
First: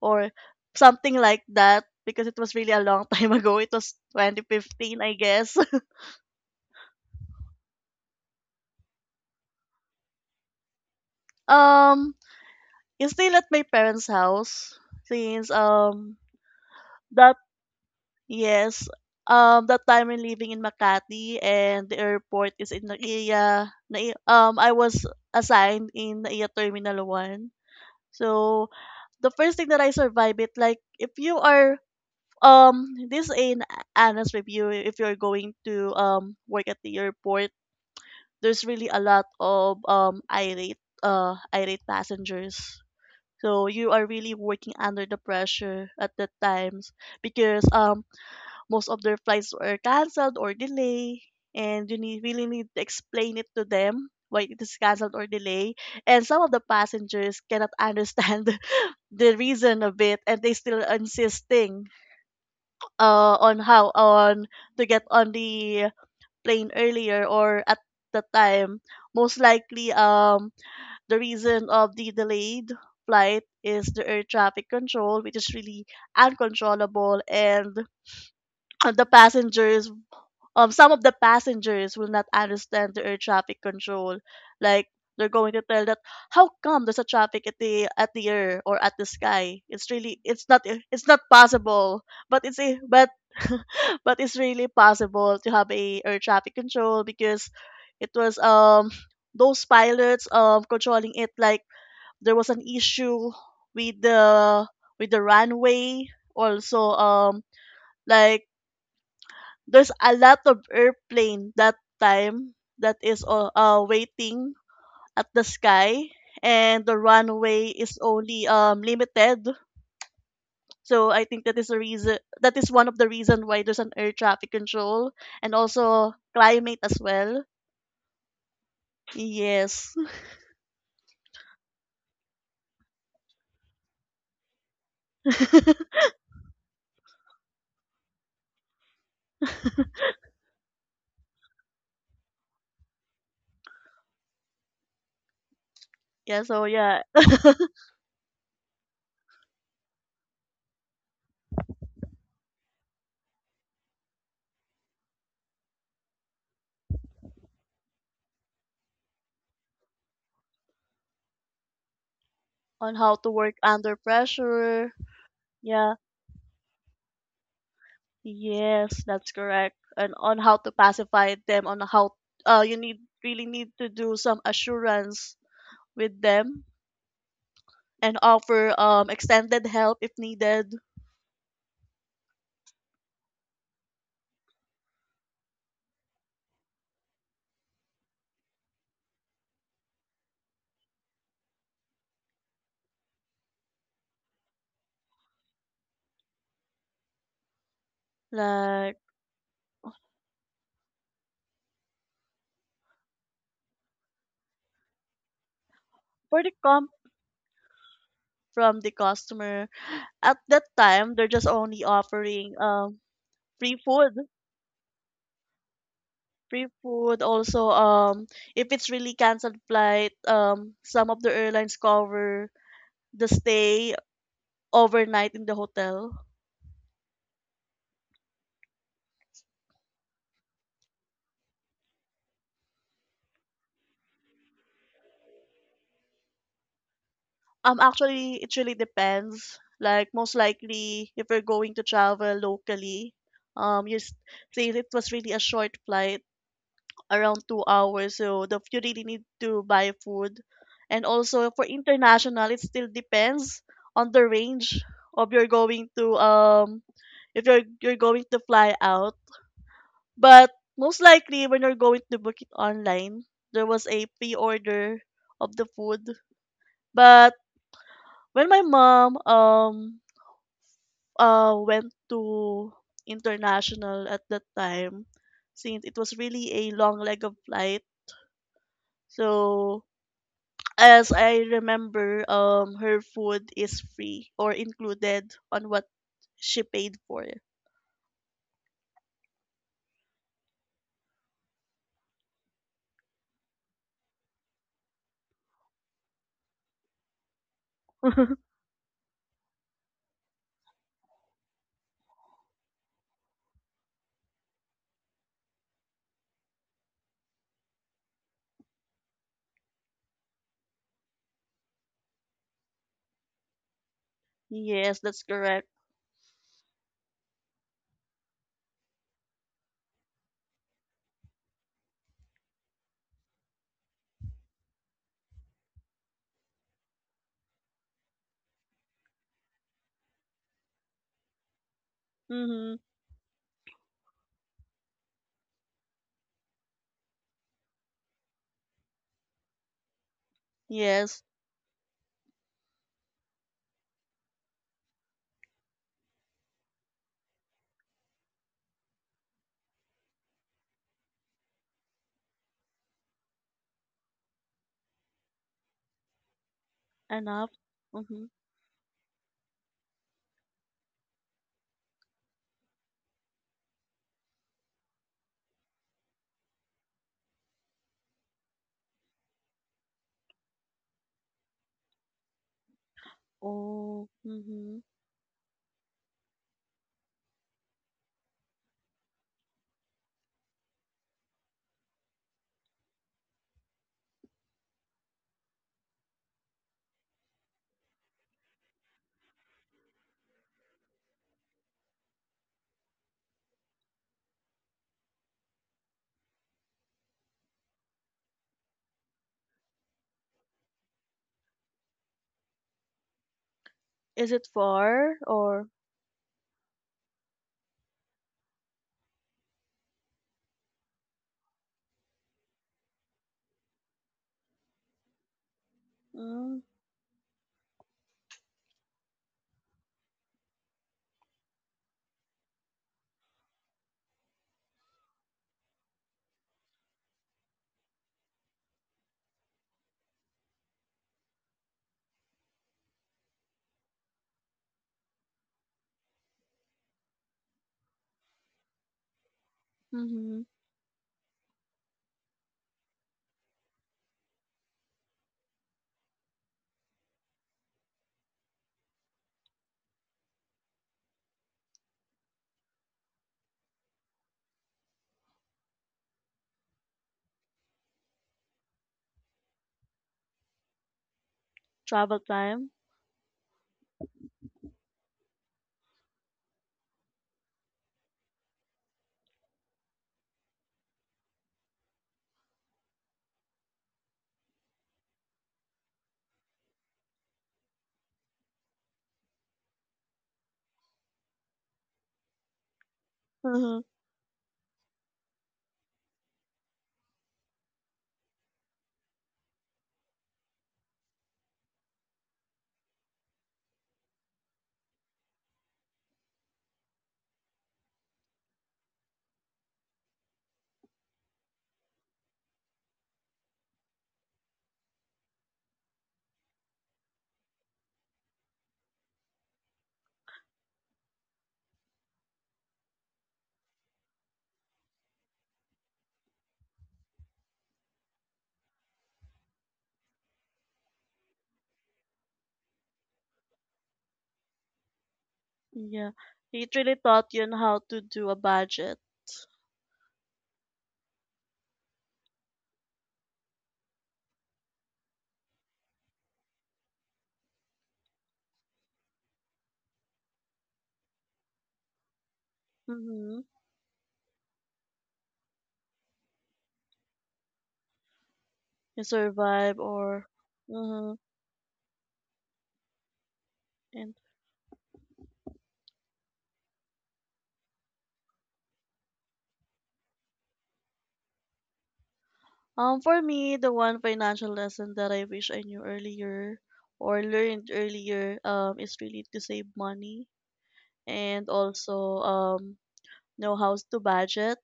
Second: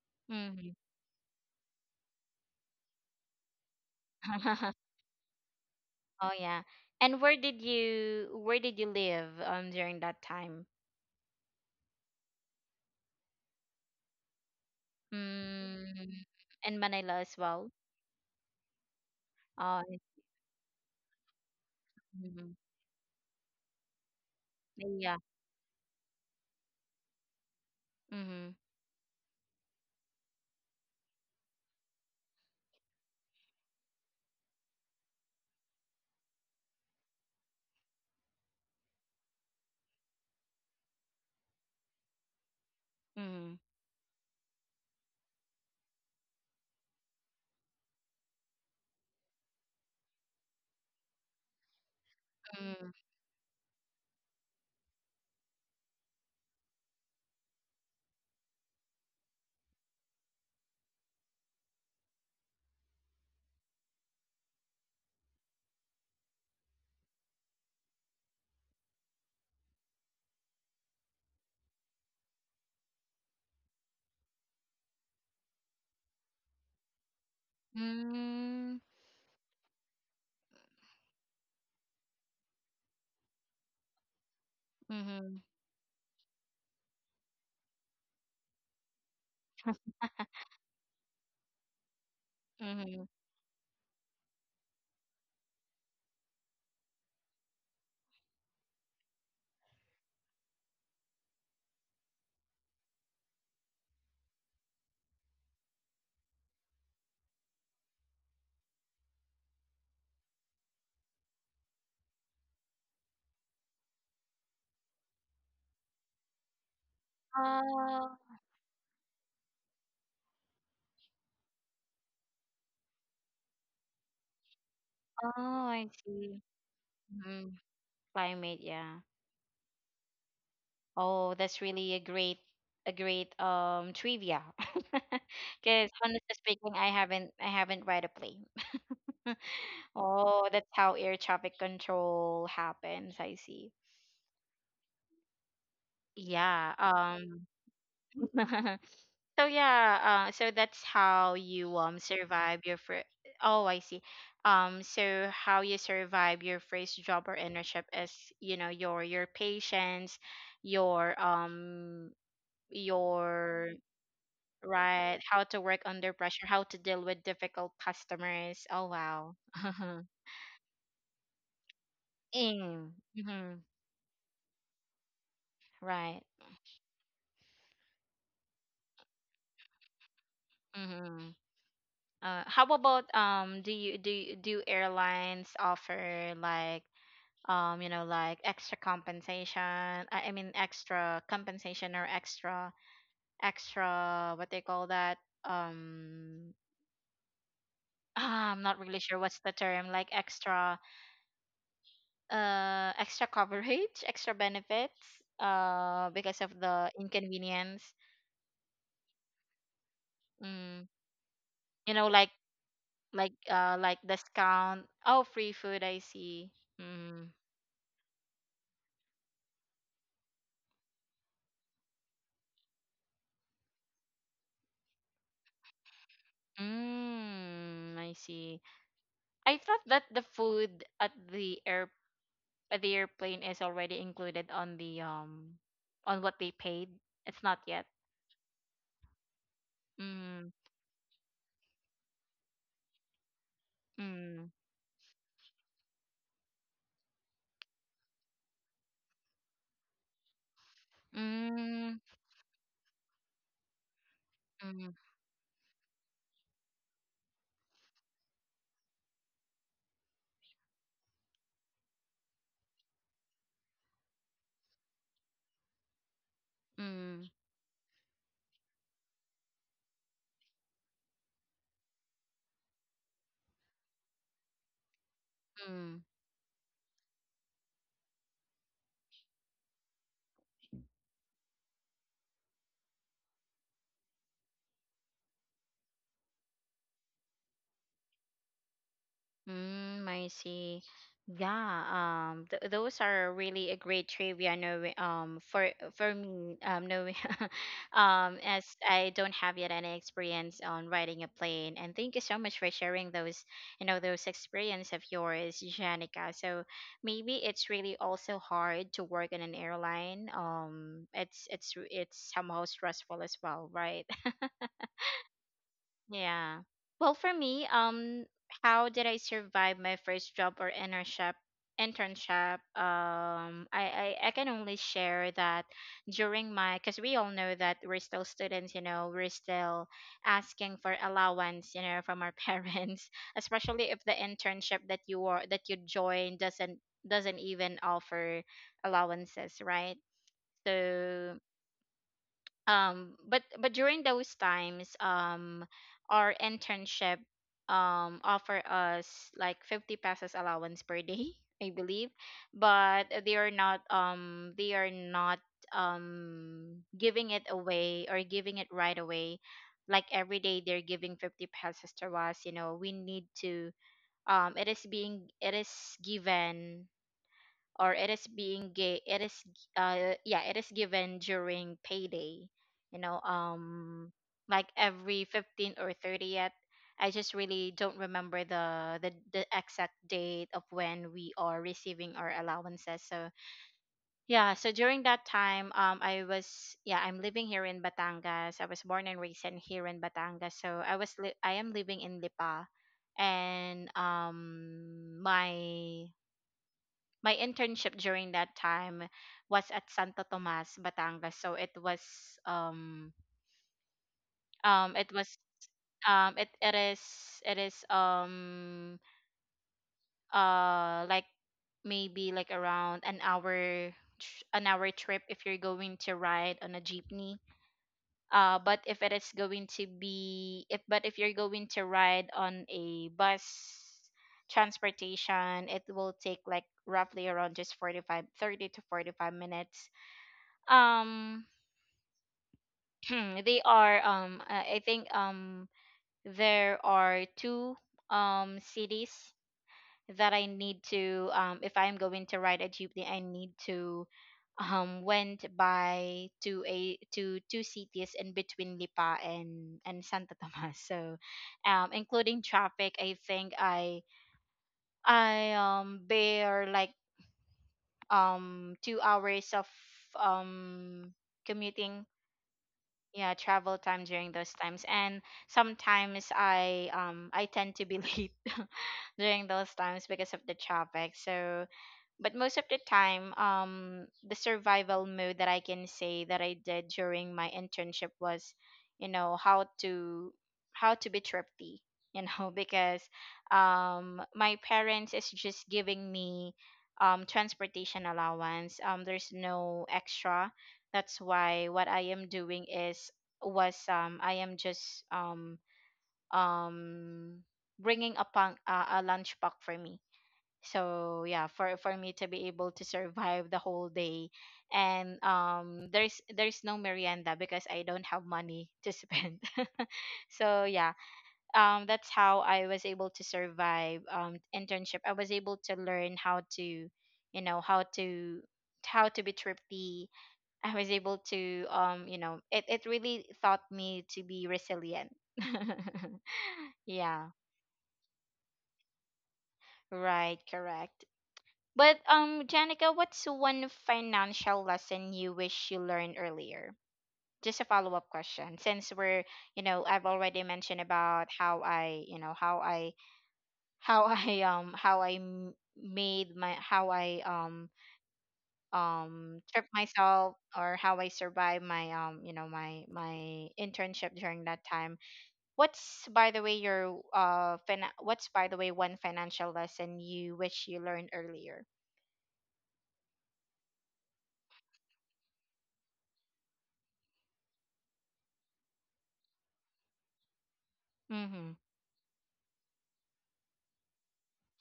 Speaker 2: or
Speaker 1: Mm-hmm.
Speaker 2: something like that because it was really a long time ago. It was 2015, I guess.
Speaker 1: Oh yeah. And where did you live during that time?
Speaker 2: um, it's still at my parents' house since
Speaker 1: Mm, in Manila
Speaker 2: the
Speaker 1: as well.
Speaker 2: yes.
Speaker 1: Oh,
Speaker 2: That time I'm living in Makati and the
Speaker 1: mm-hmm.
Speaker 2: airport is in Naiya. Nai I was
Speaker 1: Yeah.
Speaker 2: assigned in Naiya Terminal 1.
Speaker 1: Mm-hmm.
Speaker 2: So the first thing that I survive it, like if you are this is an honest review, if you're going to work at the airport, there's really a lot of irate passengers. So you are really working under the pressure at the times because most of their flights were canceled or delayed and really need to
Speaker 1: Mm-hmm.
Speaker 2: explain it to them why it is canceled or delayed, and some of the passengers cannot understand the reason of it, and they still insisting on how on to get on the plane earlier or at the time. Most likely the reason of the delayed flight is the air traffic control, which is really uncontrollable. And
Speaker 1: Mm-hmm.
Speaker 2: the passengers, some of the passengers will not understand the air traffic control. Like, they're
Speaker 1: Mm-hmm.
Speaker 2: going to tell that how come there's a traffic at the air or at the sky. It's really, it's not possible. but it's a
Speaker 1: Mm-hmm.
Speaker 2: but but it's really possible to have a air traffic control because it was those pilots controlling it. Like, there was an issue with the with the runway also. Like, there's a lot of airplane that time that is all waiting at the sky, and the runway is
Speaker 1: Oh,
Speaker 2: only limited. So I think that is a reason, that is one of the reason why there's an air traffic control, and
Speaker 1: oh, I
Speaker 2: also
Speaker 1: see.
Speaker 2: climate as well.
Speaker 1: Mm-hmm. Climate, yeah.
Speaker 2: Yes.
Speaker 1: Oh, that's really a great trivia. Because honestly speaking, I haven't read a play. Oh, that's how air traffic control happens. I see.
Speaker 2: Yeah, so
Speaker 1: Yeah.
Speaker 2: yeah.
Speaker 1: So yeah. So that's how you survive your first. Oh, I see. So how you survive your first job or internship is you know your patience, your um
Speaker 2: On how to work
Speaker 1: your
Speaker 2: under pressure.
Speaker 1: Right. How to work
Speaker 2: Yeah,
Speaker 1: under pressure, how to deal with difficult customers. Oh,
Speaker 2: yes, that's
Speaker 1: wow.
Speaker 2: correct. And on how to pacify them, on how, you
Speaker 1: Mm,
Speaker 2: need really
Speaker 1: mhm,
Speaker 2: need to do some assurance with
Speaker 1: right.
Speaker 2: them, and offer extended help if needed,
Speaker 1: Mm-hmm. How about do airlines offer like you know like extra compensation? I mean extra compensation or extra what they call that? Um ah, I'm not
Speaker 2: like
Speaker 1: really sure what's the term like extra coverage, extra benefits,
Speaker 2: for
Speaker 1: because
Speaker 2: the
Speaker 1: of
Speaker 2: comp
Speaker 1: the inconvenience.
Speaker 2: from the customer. At that
Speaker 1: Mm,
Speaker 2: time, they're just only
Speaker 1: you know, like
Speaker 2: offering free
Speaker 1: like
Speaker 2: food,
Speaker 1: discount. Oh, free food. I see.
Speaker 2: free food.
Speaker 1: Mm.
Speaker 2: Also, if it's really canceled flight, some of the airlines cover the stay overnight in the hotel.
Speaker 1: Mm, I see. I thought that the food at the air at the airplane is already included on the on what they paid. It's not yet.
Speaker 2: Actually, it really depends. Like most
Speaker 1: Mm,
Speaker 2: likely, if you're going to travel locally, um, you s-
Speaker 1: mm,
Speaker 2: since it was really a short flight around 2 hours. So the you really need to buy food. And also for
Speaker 1: mm,
Speaker 2: international, it still depends on the range
Speaker 1: mm,
Speaker 2: of you're going to if you're going to fly out. But most likely when you're going to book it online, there was a pre-order of the food.
Speaker 1: mm,
Speaker 2: But when my mom went to international at that time, since it
Speaker 1: mm.
Speaker 2: was really a long leg of flight, so as I remember, her food is free or included on what she paid for.
Speaker 1: Mm, I see. Yeah, th those are really a great trivia knowing, for me, knowing, as I don't have yet any experience on riding a plane. And thank you so much for sharing those, you know, those experience of yours, Janica. So maybe it's really also hard to work in an airline. It's it's somehow stressful as well, right?
Speaker 2: Yes, that's correct.
Speaker 1: Yeah. Well, for me, how did I survive my first job or internship? Internship. I can only share that because we all know that we're still students. You know, we're still asking for allowance. You know, from our
Speaker 2: Mm-hmm.
Speaker 1: parents, especially if the internship that you join doesn't even offer allowances, right?
Speaker 2: Yes,
Speaker 1: So but during those times our internship offer us like 50 pesos allowance per day I believe, but they are not giving it
Speaker 2: enough.
Speaker 1: away or
Speaker 2: Mm-hmm.
Speaker 1: giving it right away like every day they're giving 50 pesos to us. You know, we need to it is being it is given or it is being gay it is g- yeah, it is given during payday, you know,
Speaker 2: Oh,
Speaker 1: like
Speaker 2: mm-hmm.
Speaker 1: every 15th or 30th. I just really don't remember the exact date of when we are receiving our allowances. So yeah, so during that time, I was yeah, I'm living here in Batangas. I was born and raised in here in Batangas, so I am living in Lipa, and my my internship during that time was at Santo Tomas, Batangas. So it was um
Speaker 2: Is it
Speaker 1: it
Speaker 2: far
Speaker 1: was
Speaker 2: or
Speaker 1: it is it is um like maybe like around an hour trip if you're going to ride
Speaker 2: mm,
Speaker 1: on a jeepney. But if it is going to be if but if you're going to ride on a bus transportation, it will take like roughly around just 45, 30 to 45 minutes. um they are I think there are two cities that
Speaker 2: mm-hmm.
Speaker 1: I need to if I'm going to ride a jeepney, I need to went by to a to two cities in between Lipa and Santa Tomas. So including traffic, I think I bear like 2 hours of um commuting.
Speaker 2: Travel time?
Speaker 1: Yeah, travel time during those times. And sometimes I tend to be late during those times because of the traffic. So but most of the time, the survival mode that I can say that I did during my internship was you know how to be thrifty, you know, because
Speaker 2: Mm-hmm.
Speaker 1: my parents is just giving me transportation allowance. There's no extra. That's why what I am doing is was I am just um bringing a lunch pack for me. So yeah, for me to be able to survive the whole day. And there's no merienda because I don't have money to spend. So yeah, that's how I was able to survive internship. I was able to learn how to you know how to be thrifty. I was able to you know it really taught me to be resilient.
Speaker 2: Yeah, it really
Speaker 1: Yeah,
Speaker 2: taught you on how to do a budget.
Speaker 1: right, correct. But Janica, what's one financial lesson you wish you learned earlier? Just a follow up question, since we're you know I've already mentioned about how I you know how I
Speaker 2: Mm-hmm.
Speaker 1: how I m- made my how I
Speaker 2: You
Speaker 1: trip
Speaker 2: survive or
Speaker 1: myself or how I
Speaker 2: mhm.
Speaker 1: survived my you know my my
Speaker 2: And
Speaker 1: internship during that time. What's by the way your what's by the way one financial lesson you wish you learned earlier?
Speaker 2: for me, the one financial lesson that I wish I knew earlier or learned earlier is really to save money, and
Speaker 1: Mm-hmm.
Speaker 2: also um know how to budget.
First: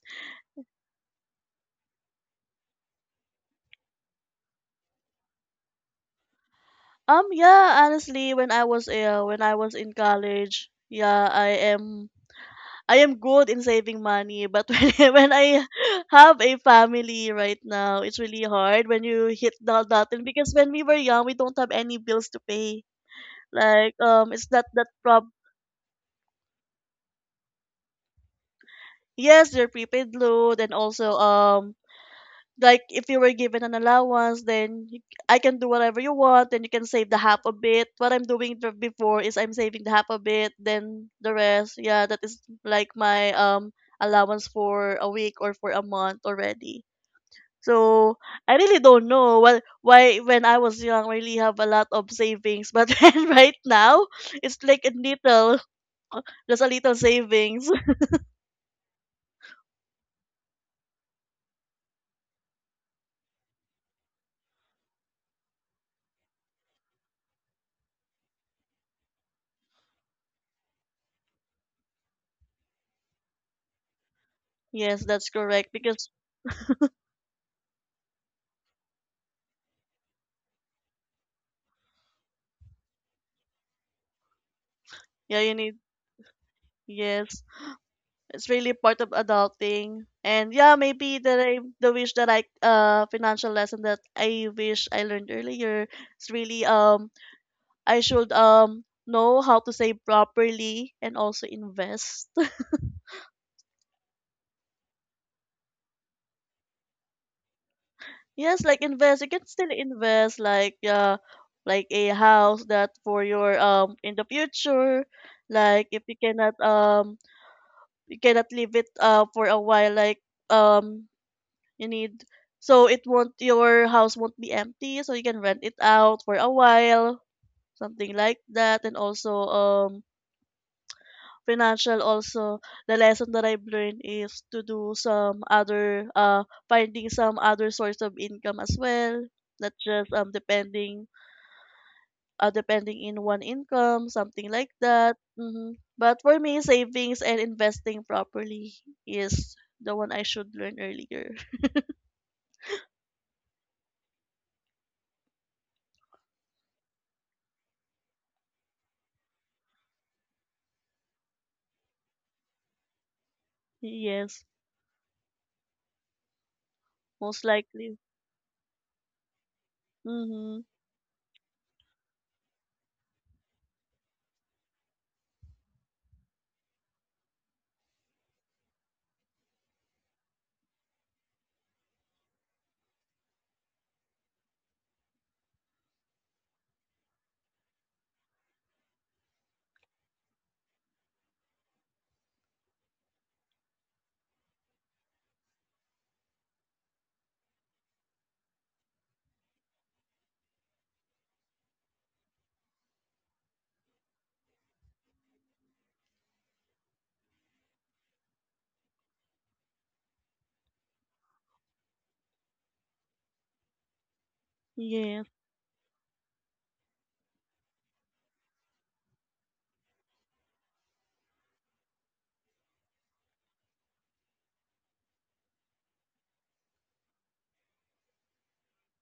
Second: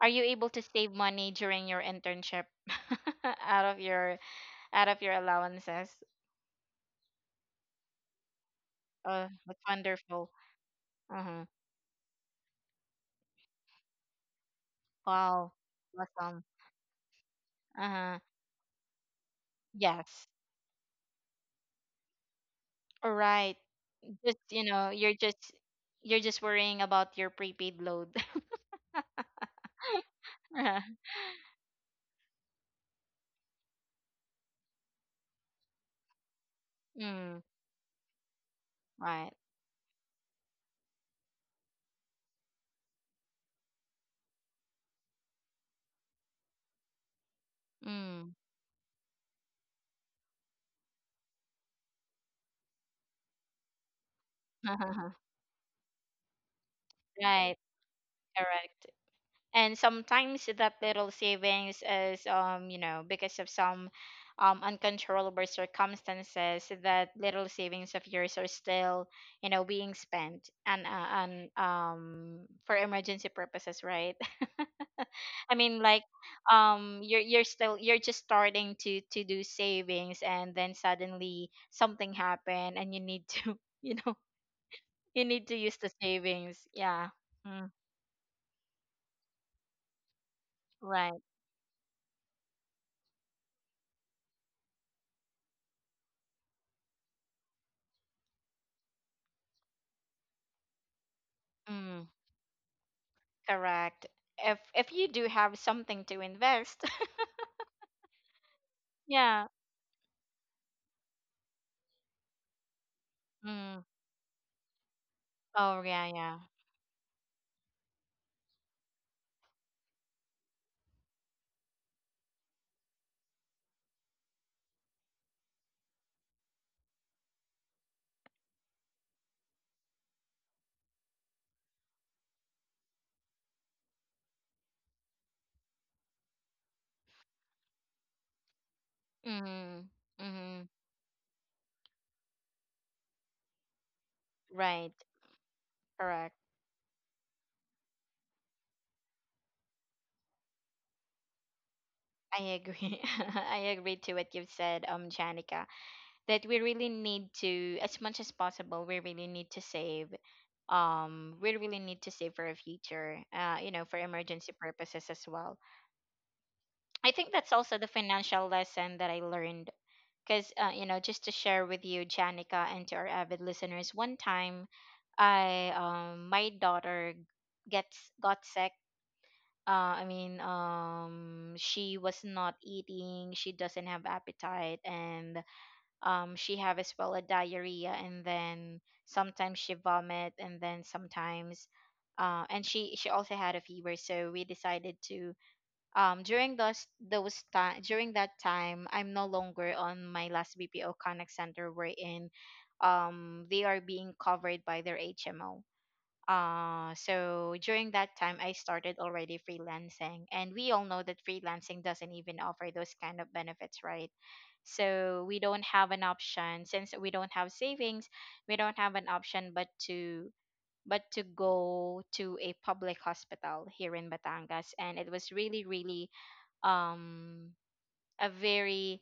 Speaker 1: Are you able to save money during your internship out of your out of your allowances?
Speaker 2: Yeah, honestly when I was
Speaker 1: Oh, that's
Speaker 2: in
Speaker 1: wonderful.
Speaker 2: college, yeah,
Speaker 1: Uh-huh.
Speaker 2: I am good in saving money, but when I
Speaker 1: Wow.
Speaker 2: have
Speaker 1: Awesome.
Speaker 2: a family right now,
Speaker 1: Uh-huh.
Speaker 2: it's really hard when you hit the button,
Speaker 1: Yes.
Speaker 2: because when we were young, we don't have any bills to pay.
Speaker 1: All right.
Speaker 2: Like,
Speaker 1: Just,
Speaker 2: it's
Speaker 1: you
Speaker 2: not that
Speaker 1: know,
Speaker 2: prob.
Speaker 1: you're just worrying about your prepaid load.
Speaker 2: Yes, your prepaid load, and also, like if you were given an allowance, then you, I can do whatever you want. Then you can save the
Speaker 1: Mm,
Speaker 2: half of it. What I'm doing before
Speaker 1: right.
Speaker 2: is I'm saving the half of it, then the rest. Yeah, that is like my allowance for a week or for a month already. So
Speaker 1: Mm.
Speaker 2: I really don't know what why when I was young I really have a lot of savings, but then right now it's like a little, just a little
Speaker 1: Right.
Speaker 2: savings.
Speaker 1: Correct. And sometimes that little savings is you know because of some uncontrollable circumstances, that little savings of yours are still you know being spent and for emergency purposes, right.
Speaker 2: Yes, that's
Speaker 1: I
Speaker 2: correct.
Speaker 1: mean like
Speaker 2: Because
Speaker 1: you're still you're just starting to do savings, and then suddenly something happened and you need to you know you
Speaker 2: yeah,
Speaker 1: need
Speaker 2: you
Speaker 1: to
Speaker 2: need.
Speaker 1: use the savings. Yeah,
Speaker 2: Yes,
Speaker 1: mm,
Speaker 2: it's really part of adulting. And yeah, maybe
Speaker 1: right.
Speaker 2: that I the wish that I financial lesson that I wish I learned earlier is really I should know how to save properly and also
Speaker 1: Mm.
Speaker 2: invest.
Speaker 1: Correct. If you do have something to invest.
Speaker 2: Yes, like invest. You can
Speaker 1: Yeah.
Speaker 2: still invest like a house that for your
Speaker 1: Mm.
Speaker 2: in the future.
Speaker 1: Oh
Speaker 2: Like if
Speaker 1: yeah,
Speaker 2: you
Speaker 1: yeah.
Speaker 2: cannot you cannot leave it for a while, like um you need, so it won't your house won't be empty, so you can rent it out for a while, something like that. And also financial also the lesson that I've learned is to do some other finding some other source of income as well. Not
Speaker 1: Mm.
Speaker 2: just
Speaker 1: Mm.
Speaker 2: depending depending in one income, something like
Speaker 1: Right.
Speaker 2: that. Hmm. But for
Speaker 1: Correct.
Speaker 2: me, savings and investing properly is the one I should learn earlier.
Speaker 1: I agree. I agree to what you've said, Janica, that we really need to, as much as possible, we really need to save. We really need to save for a future, you know, for
Speaker 2: Yes,
Speaker 1: emergency purposes as well. I think
Speaker 2: most
Speaker 1: that's also the
Speaker 2: likely.
Speaker 1: financial lesson that I learned. Because,
Speaker 2: Mm-hmm.
Speaker 1: you know, just to share with you, Janica, and to our avid listeners, one time I my daughter gets got sick. I mean, she was not eating. She doesn't have appetite, and she have as well a diarrhea, and then sometimes she vomit, and then sometimes, and she also had a fever. So we decided to during those time during that time, I'm no longer on my last BPO Connect Center. We're in, they are being covered by their HMO. So during that time, I started already freelancing, and we all know that freelancing doesn't even offer those kind of benefits, right? So
Speaker 2: Yes.
Speaker 1: we don't have an option since we don't have savings. We don't have an option but to go to a public hospital here in Batangas, and it was really, really um a very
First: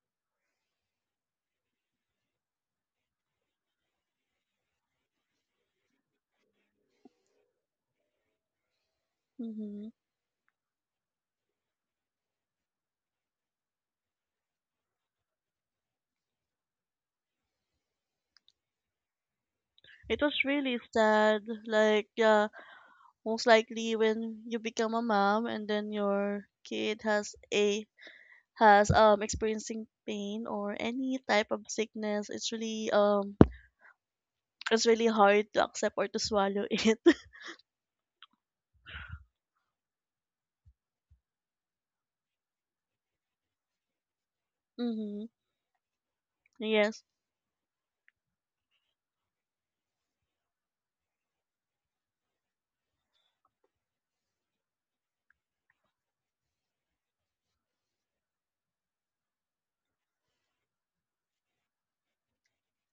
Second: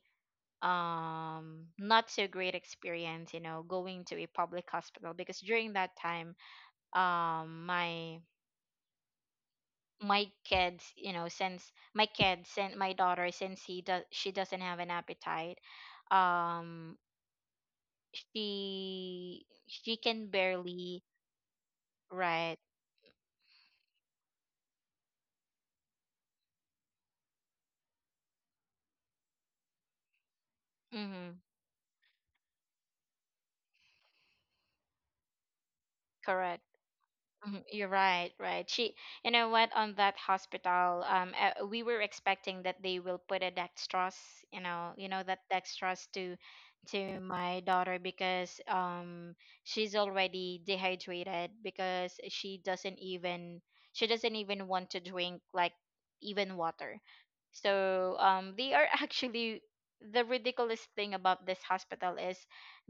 Speaker 1: not so great experience, you know, going to a public hospital. Because during that time, um my
Speaker 2: Hmm.
Speaker 1: my kids, you know, since my kids and my daughter, since he does she doesn't have an appetite, um she
Speaker 2: It
Speaker 1: can
Speaker 2: was really
Speaker 1: barely
Speaker 2: sad. Like, yeah,
Speaker 1: right
Speaker 2: most likely when you become a mom and then your kid has a has experiencing pain or any
Speaker 1: mm-hmm,
Speaker 2: type of sickness, it's really hard to accept or to
Speaker 1: correct
Speaker 2: swallow it.
Speaker 1: Mhm. You're right, right. She, you know what, on that hospital, we were expecting that they will put a dextrose, you know,
Speaker 2: Mm-hmm.
Speaker 1: that dextrose
Speaker 2: Yes.
Speaker 1: to my daughter because she's already dehydrated because she doesn't even want to drink like even water. So they are actually, the ridiculous thing about this hospital is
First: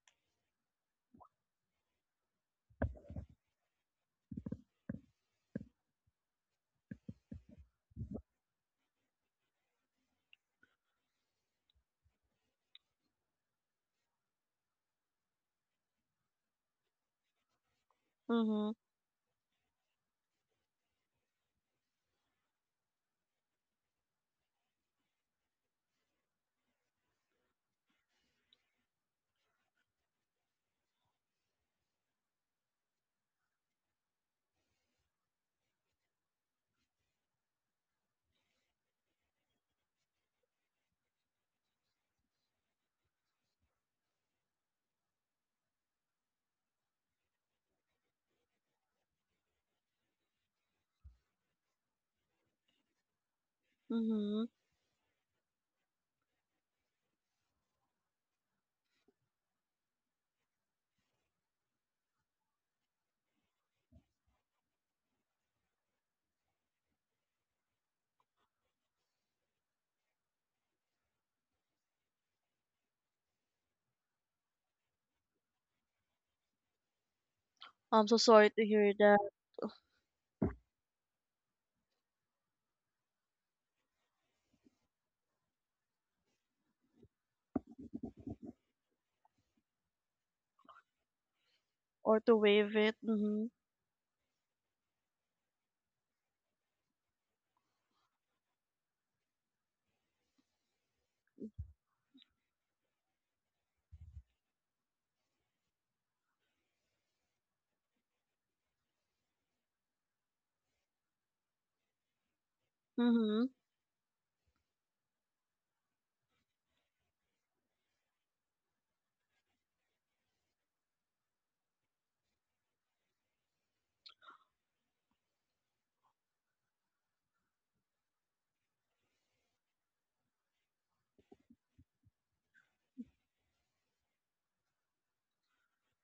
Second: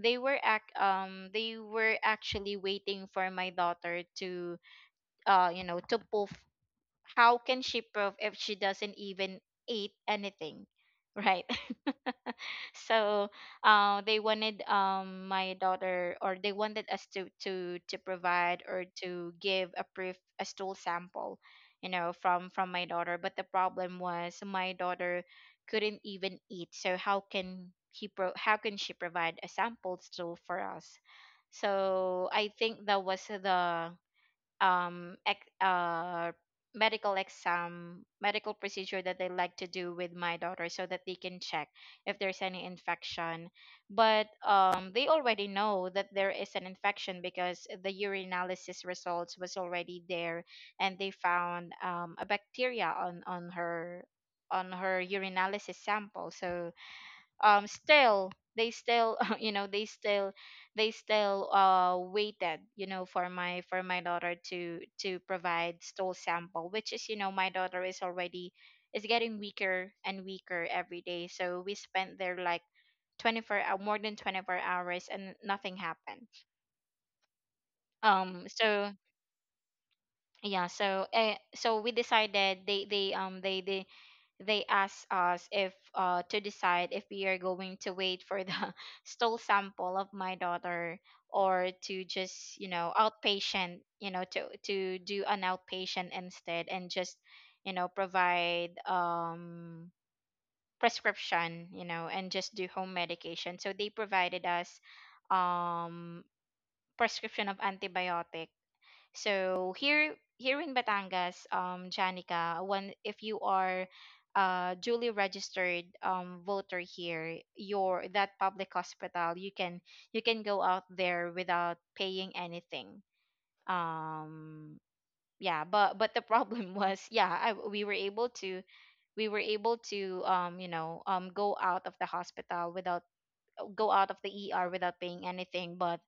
Speaker 1: they were actually waiting for my daughter to to poof. How can she prove if she doesn't even eat anything, right? So they wanted my daughter, or they wanted us to provide
Speaker 2: Mm-hmm.
Speaker 1: or to give a proof, a stool sample, from my daughter. But the problem was my daughter couldn't even eat, so how can how can she provide a sample stool for us? So I think that was the um ex- uh medical exam, medical procedure that they like to do with my daughter so that they can check if there's any infection. But they already know that there is an infection because the urinalysis results was already there, and they found a bacteria on her
Speaker 2: Mm-hmm.
Speaker 1: on her urinalysis sample. So still, they still you know they still waited, you know, for my daughter to provide stool sample, which is, you know, my daughter is already is getting weaker and weaker every day. So we spent there like more than 24 hours and nothing happened.
Speaker 2: I'm so sorry to
Speaker 1: So
Speaker 2: hear that.
Speaker 1: yeah, so so we decided, they asked us if to decide if we are going to wait for the stool sample of my daughter, or to
Speaker 2: Or to
Speaker 1: just, you
Speaker 2: waive
Speaker 1: know,
Speaker 2: it. Mm-hmm.
Speaker 1: outpatient, you know, to do an outpatient instead, and just, you know, provide prescription, you know, and just do home medication. So they provided us um prescription of antibiotic. So here, here in Batangas, Janica, when if you
Speaker 2: Mm-hmm.
Speaker 1: are duly registered voter here, your that public hospital, you can go out there without paying anything. Um yeah, but the problem was, yeah, I, we were able to we were able to you know go out of the hospital without go out of the ER without paying anything, but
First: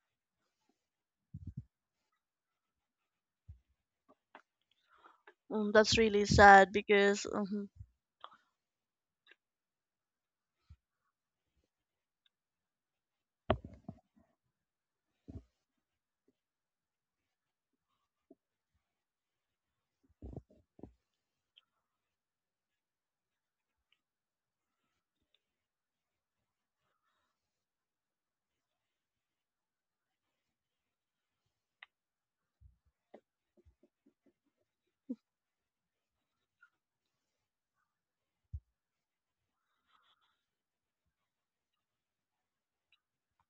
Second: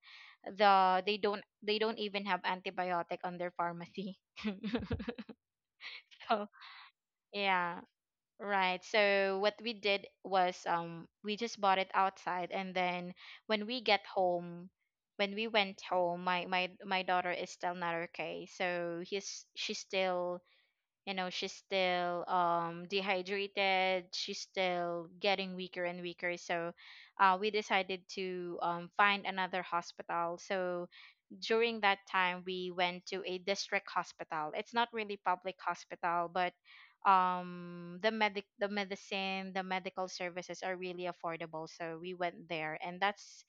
Speaker 1: they don't even have antibiotic on their pharmacy.
Speaker 2: That's really
Speaker 1: So
Speaker 2: sad because mhm.
Speaker 1: yeah, right. So what we did was, we just bought it outside, and then when we get home, when we went home, my my daughter is still not okay, so he's she's still, you know, she's still dehydrated, she's still getting weaker and weaker. So we decided to find another hospital. So during that time, we went to a district hospital. It's not really public hospital, but the medicine, the medical services are really affordable. So we went there, and that's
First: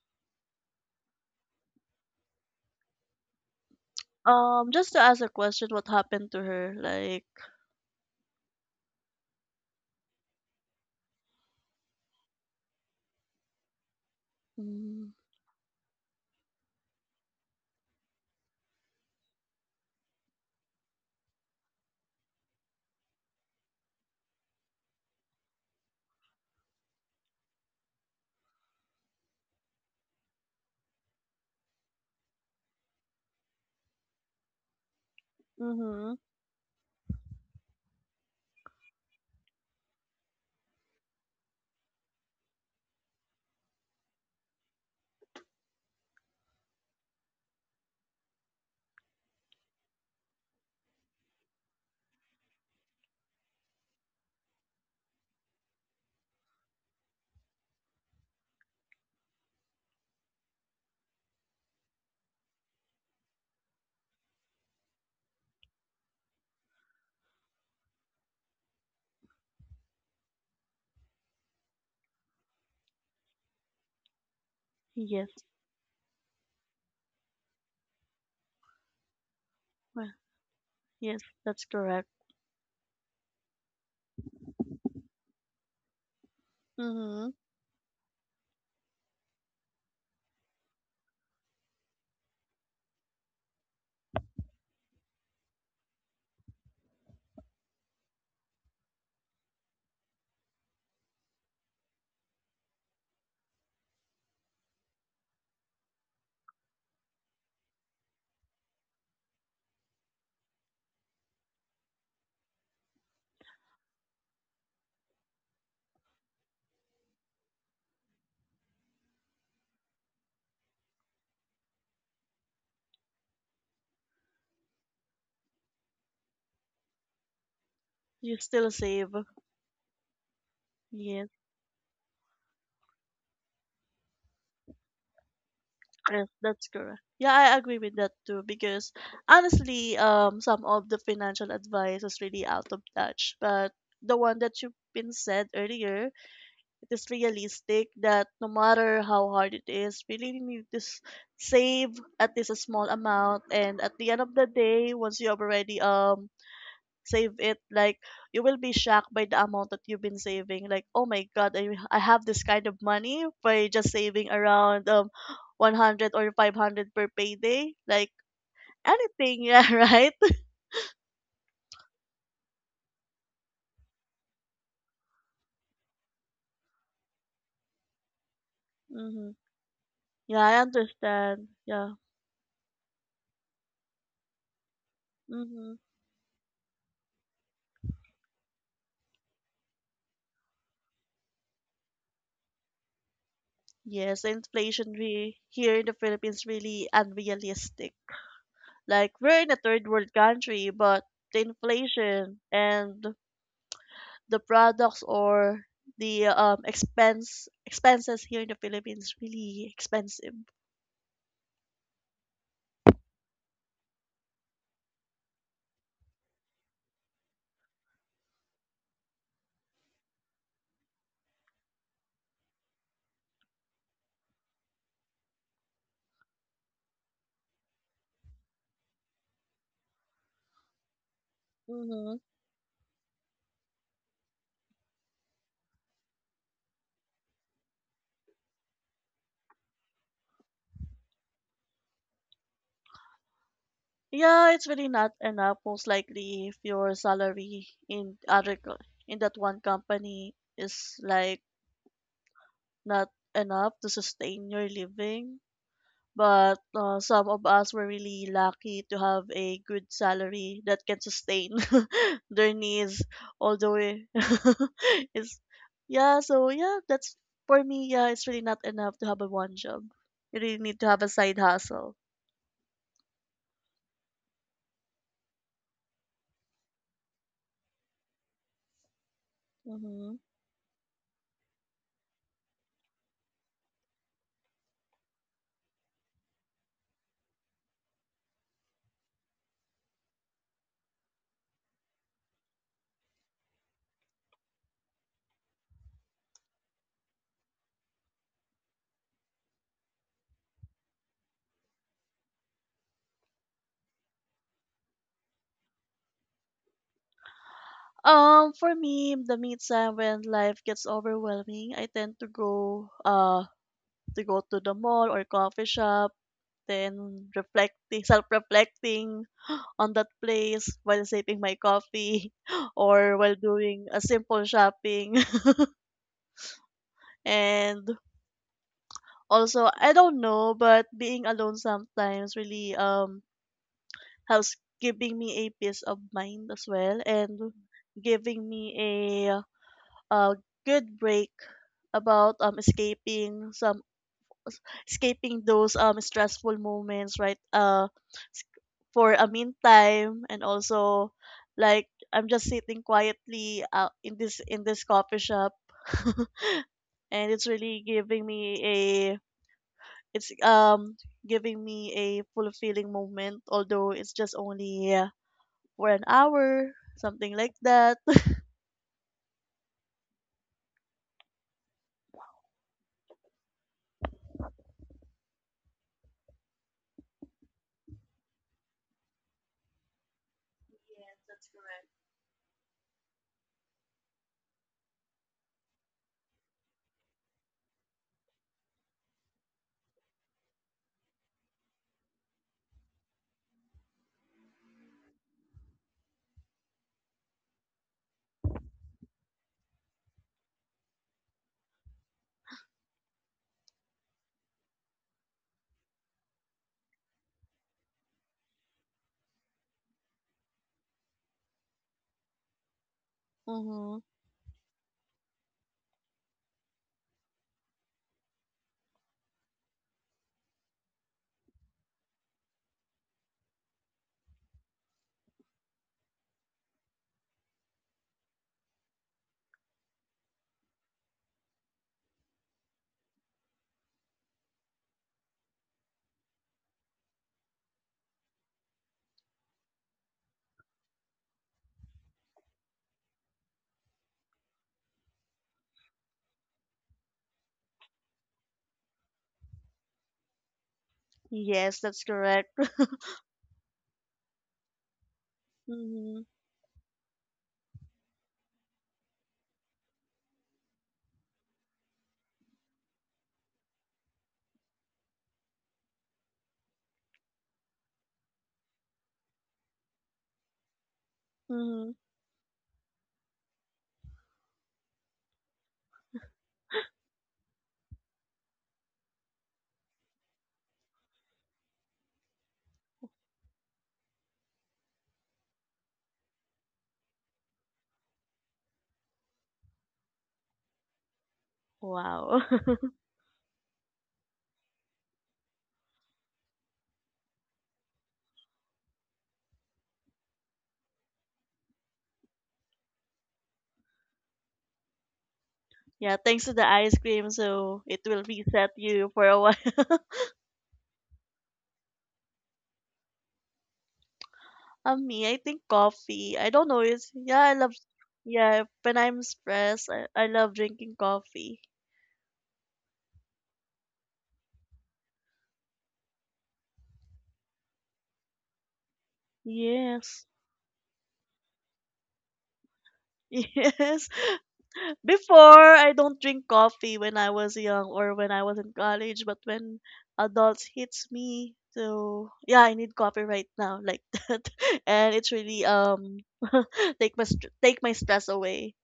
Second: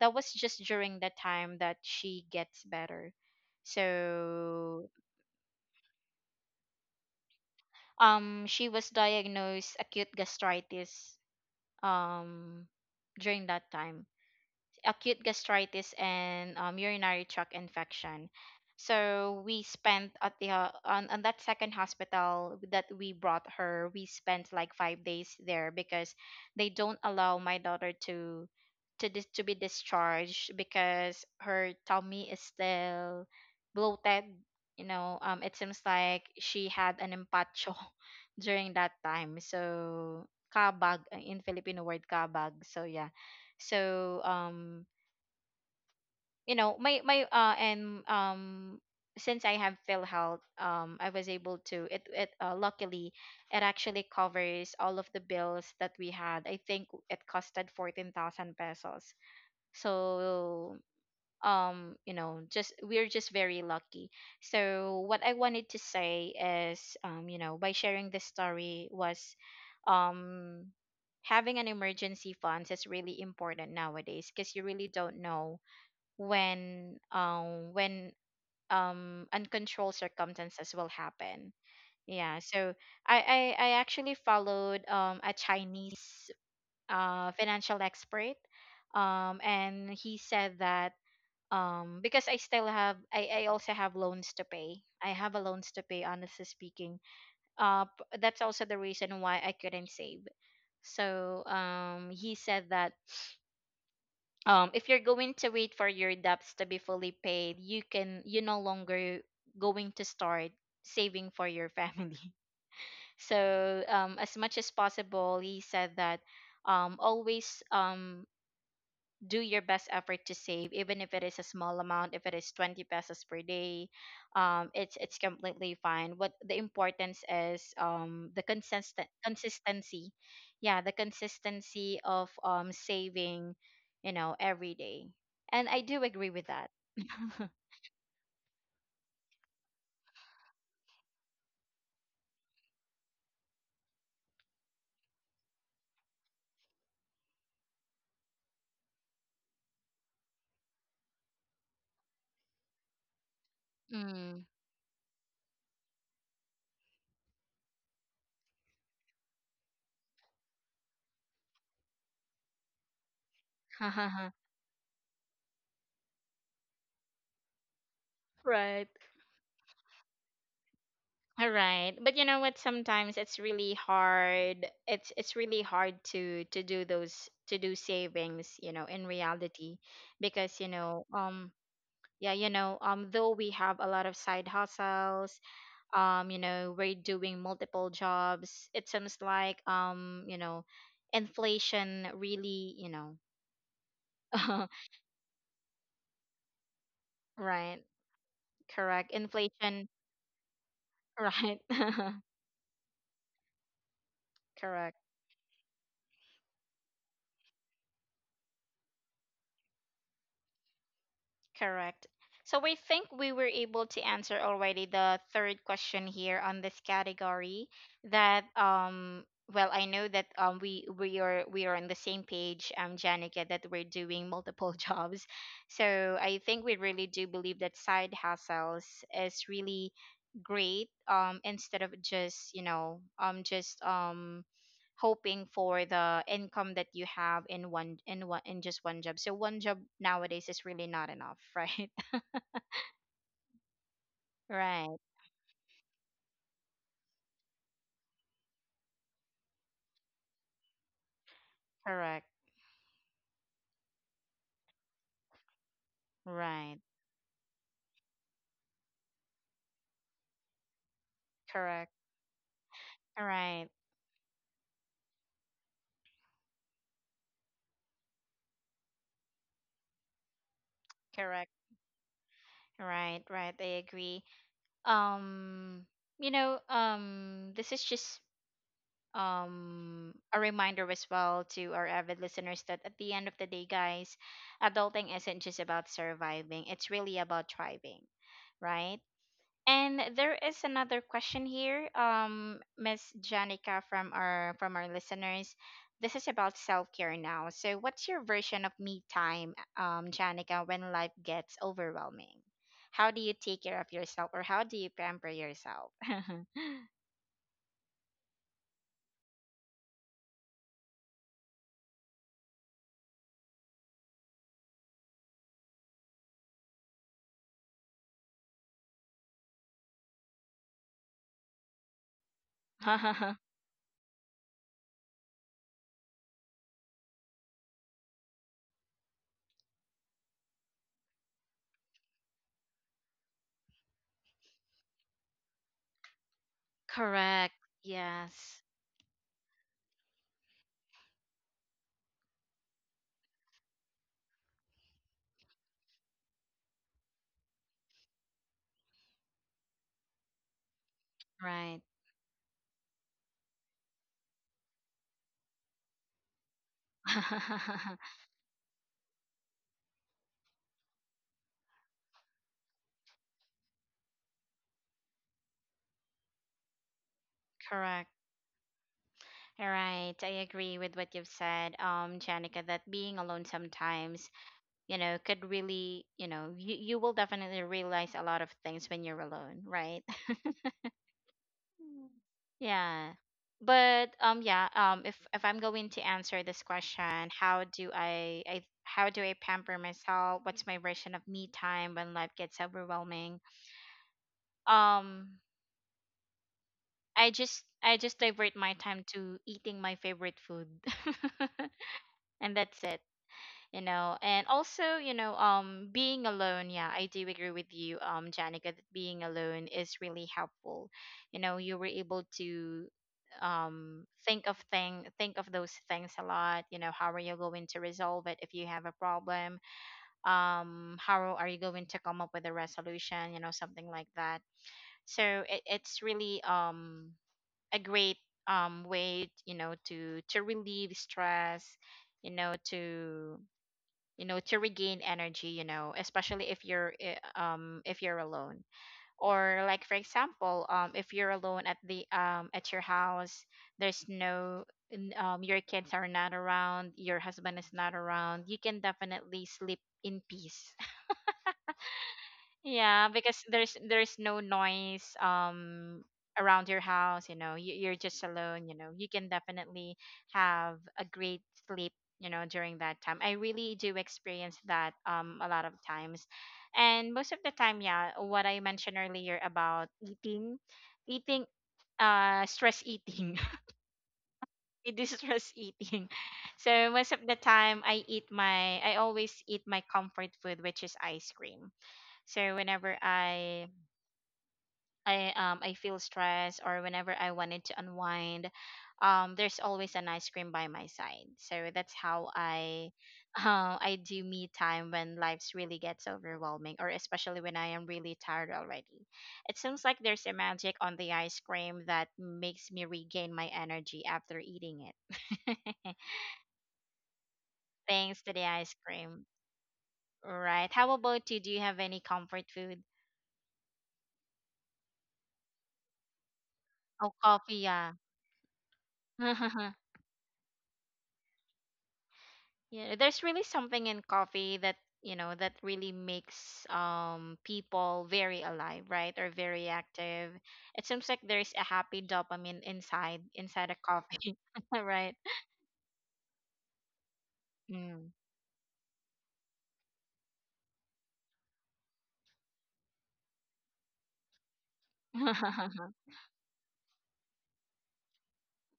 Speaker 1: that was just during the time that she gets better.
Speaker 2: um
Speaker 1: So
Speaker 2: just to ask a question, what happened to her? Like.
Speaker 1: she was diagnosed acute gastritis, um during that time.
Speaker 2: Mm,
Speaker 1: Acute gastritis and urinary tract infection. So we spent at the on that second hospital that we brought her. We spent like 5 days there because they don't allow my daughter to to be discharged because her tummy is still bloated. You know, it seems
Speaker 2: mm-hmm.
Speaker 1: like she had an empacho during that time. So kabag, in Filipino word kabag. So yeah, so you know my my and since I have PhilHealth, I was able to it it luckily it actually covers all of the bills that we had. I think it costed 14,000 pesos. So you know, just we're just very lucky. So what I wanted to say is, you know, by sharing this story was, um having an emergency funds is really important nowadays because you really don't
Speaker 2: Yes.
Speaker 1: know when uncontrolled
Speaker 2: Well,
Speaker 1: circumstances will
Speaker 2: yes,
Speaker 1: happen.
Speaker 2: that's correct.
Speaker 1: Yeah, so I actually followed a chinese
Speaker 2: Mm-hmm.
Speaker 1: financial expert, and he said that, because I also have loans to pay, I have a loans to pay, honestly speaking. That's also the reason why I couldn't save. So he said that, if you're going to wait for your debts to be fully paid, you can, you no longer going to start saving for your family. So as much as possible, he said that, always do your best effort to save, even if it is a small amount, if it is 20 pesos per day, it's completely fine. What the importance is
Speaker 2: You
Speaker 1: the
Speaker 2: still
Speaker 1: consistent
Speaker 2: save.
Speaker 1: consistency. Yeah, the
Speaker 2: Yes,
Speaker 1: consistency of saving, you know, every day, and I do
Speaker 2: yes,
Speaker 1: agree with
Speaker 2: that's
Speaker 1: that.
Speaker 2: correct. Yeah, I agree with that too because honestly, some of the financial advice is really out of touch. But the one that you've been said earlier, it is realistic that no matter how hard it is, we really need to save at least a small amount. And at the end of the
Speaker 1: Mm.
Speaker 2: day, once you have already save it, like you will be shocked by the amount that you've been saving, like oh my god, I have this kind of money by just saving around 100 or 500 per payday, like
Speaker 1: Right.
Speaker 2: anything. Yeah, right.
Speaker 1: All right. But you know what? Sometimes it's really hard. It's really hard to do those, to do savings, you know, in
Speaker 2: Mm-hmm.
Speaker 1: reality
Speaker 2: Yeah, I
Speaker 1: because, you know,
Speaker 2: understand, yeah.
Speaker 1: yeah, you know, though we have a lot of side hustles,
Speaker 2: Mm-hmm.
Speaker 1: you know, we're doing multiple jobs. It seems like, you know, inflation really, you know,
Speaker 2: Yes, the inflation re- here in the Philippines really
Speaker 1: right.
Speaker 2: unrealistic. Like,
Speaker 1: Correct.
Speaker 2: we're in a third
Speaker 1: Inflation,
Speaker 2: world country, but the
Speaker 1: right.
Speaker 2: inflation and the
Speaker 1: Correct.
Speaker 2: products or the expenses here in the Philippines really expensive.
Speaker 1: Correct. So we think we were able to answer already the third question here on this category, that well, I know that we we are on the same page, um, Janica, that we're doing multiple jobs. So I think we really do believe that side hustles is really great, instead of
Speaker 2: Mm-hmm.
Speaker 1: just, you know, just hoping for the income that you have in one in one in just one job. So one job nowadays is really not enough, right?
Speaker 2: Yeah, it's really
Speaker 1: Right,
Speaker 2: not enough. Most likely, if your salary in other in that one company is like
Speaker 1: correct,
Speaker 2: not enough to sustain your living, but
Speaker 1: right,
Speaker 2: some of us were really lucky to have a good salary that can sustain
Speaker 1: correct,
Speaker 2: their needs all the
Speaker 1: right,
Speaker 2: way. It's, yeah, so yeah, that's for me. Yeah, it's really not enough to have a one job. You really need to have a side
Speaker 1: correct,
Speaker 2: hustle.
Speaker 1: right, right. I agree. Um, you know, this is just
Speaker 2: Hmm.
Speaker 1: a reminder as well to our avid listeners that at the end of the day, guys, adulting isn't just about surviving. It's really about thriving, right? And there is another question here, Miss Janica, from our listeners. This is about self care now. So, what's your version of me time, Janica, when life gets overwhelming? How do you take care of yourself, or how do you pamper yourself?
Speaker 2: For me, the meantime when life gets overwhelming, I tend to go to the mall or coffee shop, then reflecting, self reflecting on that place while sipping my coffee or while doing a simple shopping. And also, I don't know, but being alone sometimes really helps giving me a peace of mind as well and
Speaker 1: Correct.
Speaker 2: giving
Speaker 1: Yes.
Speaker 2: me a, a good break about escaping some s- escaping those stressful moments, right? S- for a meantime, and also
Speaker 1: Right.
Speaker 2: like I'm just sitting quietly out in this coffee shop and it's really giving me a it's giving me a fulfilling moment, although it's just only for an hour, something like that.
Speaker 1: Correct. All right. I agree with what you've said, Janica, that being alone sometimes, you know, could really, you know, you will definitely realize a lot of things when you're alone, right? Mm. Yeah, but yeah, if I'm going to answer this question, how do I how do I pamper myself, what's my version of me time when life gets overwhelming, um I just I just divert my time to eating my favorite food. And that's it, you know. And also, you know, being alone, yeah, I do agree with you, um, Janica, that being alone is really helpful. You know, you were able to
Speaker 2: Mm-hmm.
Speaker 1: think of thing think of those things a lot, you know. How are you going to resolve it if you have a problem? How are you going to come up with a resolution, you know, something like that? So it's really a great way, you know, to relieve stress, you know, to, you know, to regain energy, you know, especially if if you're alone, or like for example, if you're alone at the at your house. There's no your kids are not around, your husband is not around, you can definitely sleep in peace.
Speaker 2: Yes, that's correct.
Speaker 1: Yeah, because there's no noise
Speaker 2: Mm-hmm.
Speaker 1: around your house, you know. You're just alone, you know. You can definitely have a great sleep, you know, during that time. I really do experience that a lot of times. And most of the time, yeah, what I mentioned earlier about eating, eating
Speaker 2: Mm-hmm.
Speaker 1: stress eating. It is stress eating. So most of the time I eat my, I always eat my comfort food, which is ice cream. So whenever I feel stressed, or whenever I wanted to unwind, there's always an ice cream by my side. So that's how
Speaker 2: Wow.
Speaker 1: I I do me time when life's really gets overwhelming, or especially when I am really tired already. It seems like there's a magic on the ice cream that makes me regain my energy after eating it.
Speaker 2: Yeah, thanks to the ice cream, so it will
Speaker 1: Thanks to the
Speaker 2: reset
Speaker 1: ice
Speaker 2: you for
Speaker 1: cream.
Speaker 2: a while.
Speaker 1: Right. How about you? Do you have any comfort food?
Speaker 2: Me, I think coffee. I don't know. It's
Speaker 1: Oh,
Speaker 2: yeah, I
Speaker 1: coffee,
Speaker 2: love.
Speaker 1: yeah.
Speaker 2: Yeah, when I'm stressed, I love drinking coffee.
Speaker 1: Yeah, there's really something in coffee that, you know, that really makes people very alive, right? Or very
Speaker 2: Yes,
Speaker 1: active. It seems like there's a happy dopamine inside inside a
Speaker 2: yes.
Speaker 1: coffee, right?
Speaker 2: Before, I don't drink coffee when I was young
Speaker 1: Mm.
Speaker 2: or when I was in college, but when adults hits me, so yeah, I need coffee right now, like that, and it's really take my stress away.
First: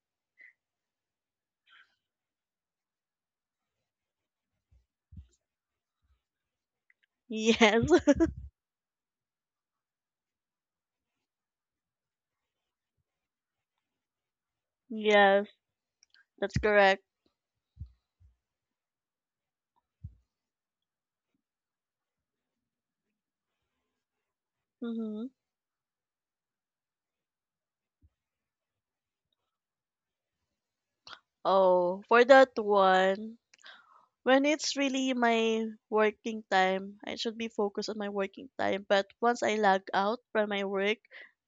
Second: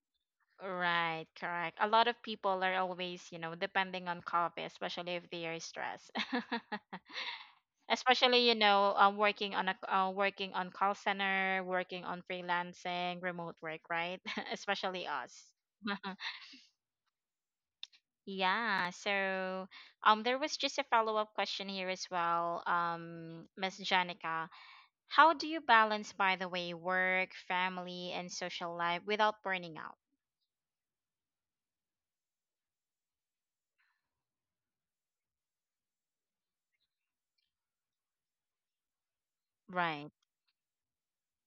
Speaker 1: Right, correct. A lot of people are always, you know, depending on coffee, especially if they are stressed.
Speaker 2: Yes,
Speaker 1: Especially, you know, working on a working on call center, working on freelancing, remote work, right? Especially us.
Speaker 2: yes. That's correct.
Speaker 1: Yeah, so there was just a follow-up question here as well. Um, Miss Janica,
Speaker 2: Mm-hmm.
Speaker 1: how do you balance, by the way, work, family and social life without burning out?
Speaker 2: Oh, for that one, when it's really my working time, I should be focused on my working time. But once I log
Speaker 1: Right.
Speaker 2: out from my work,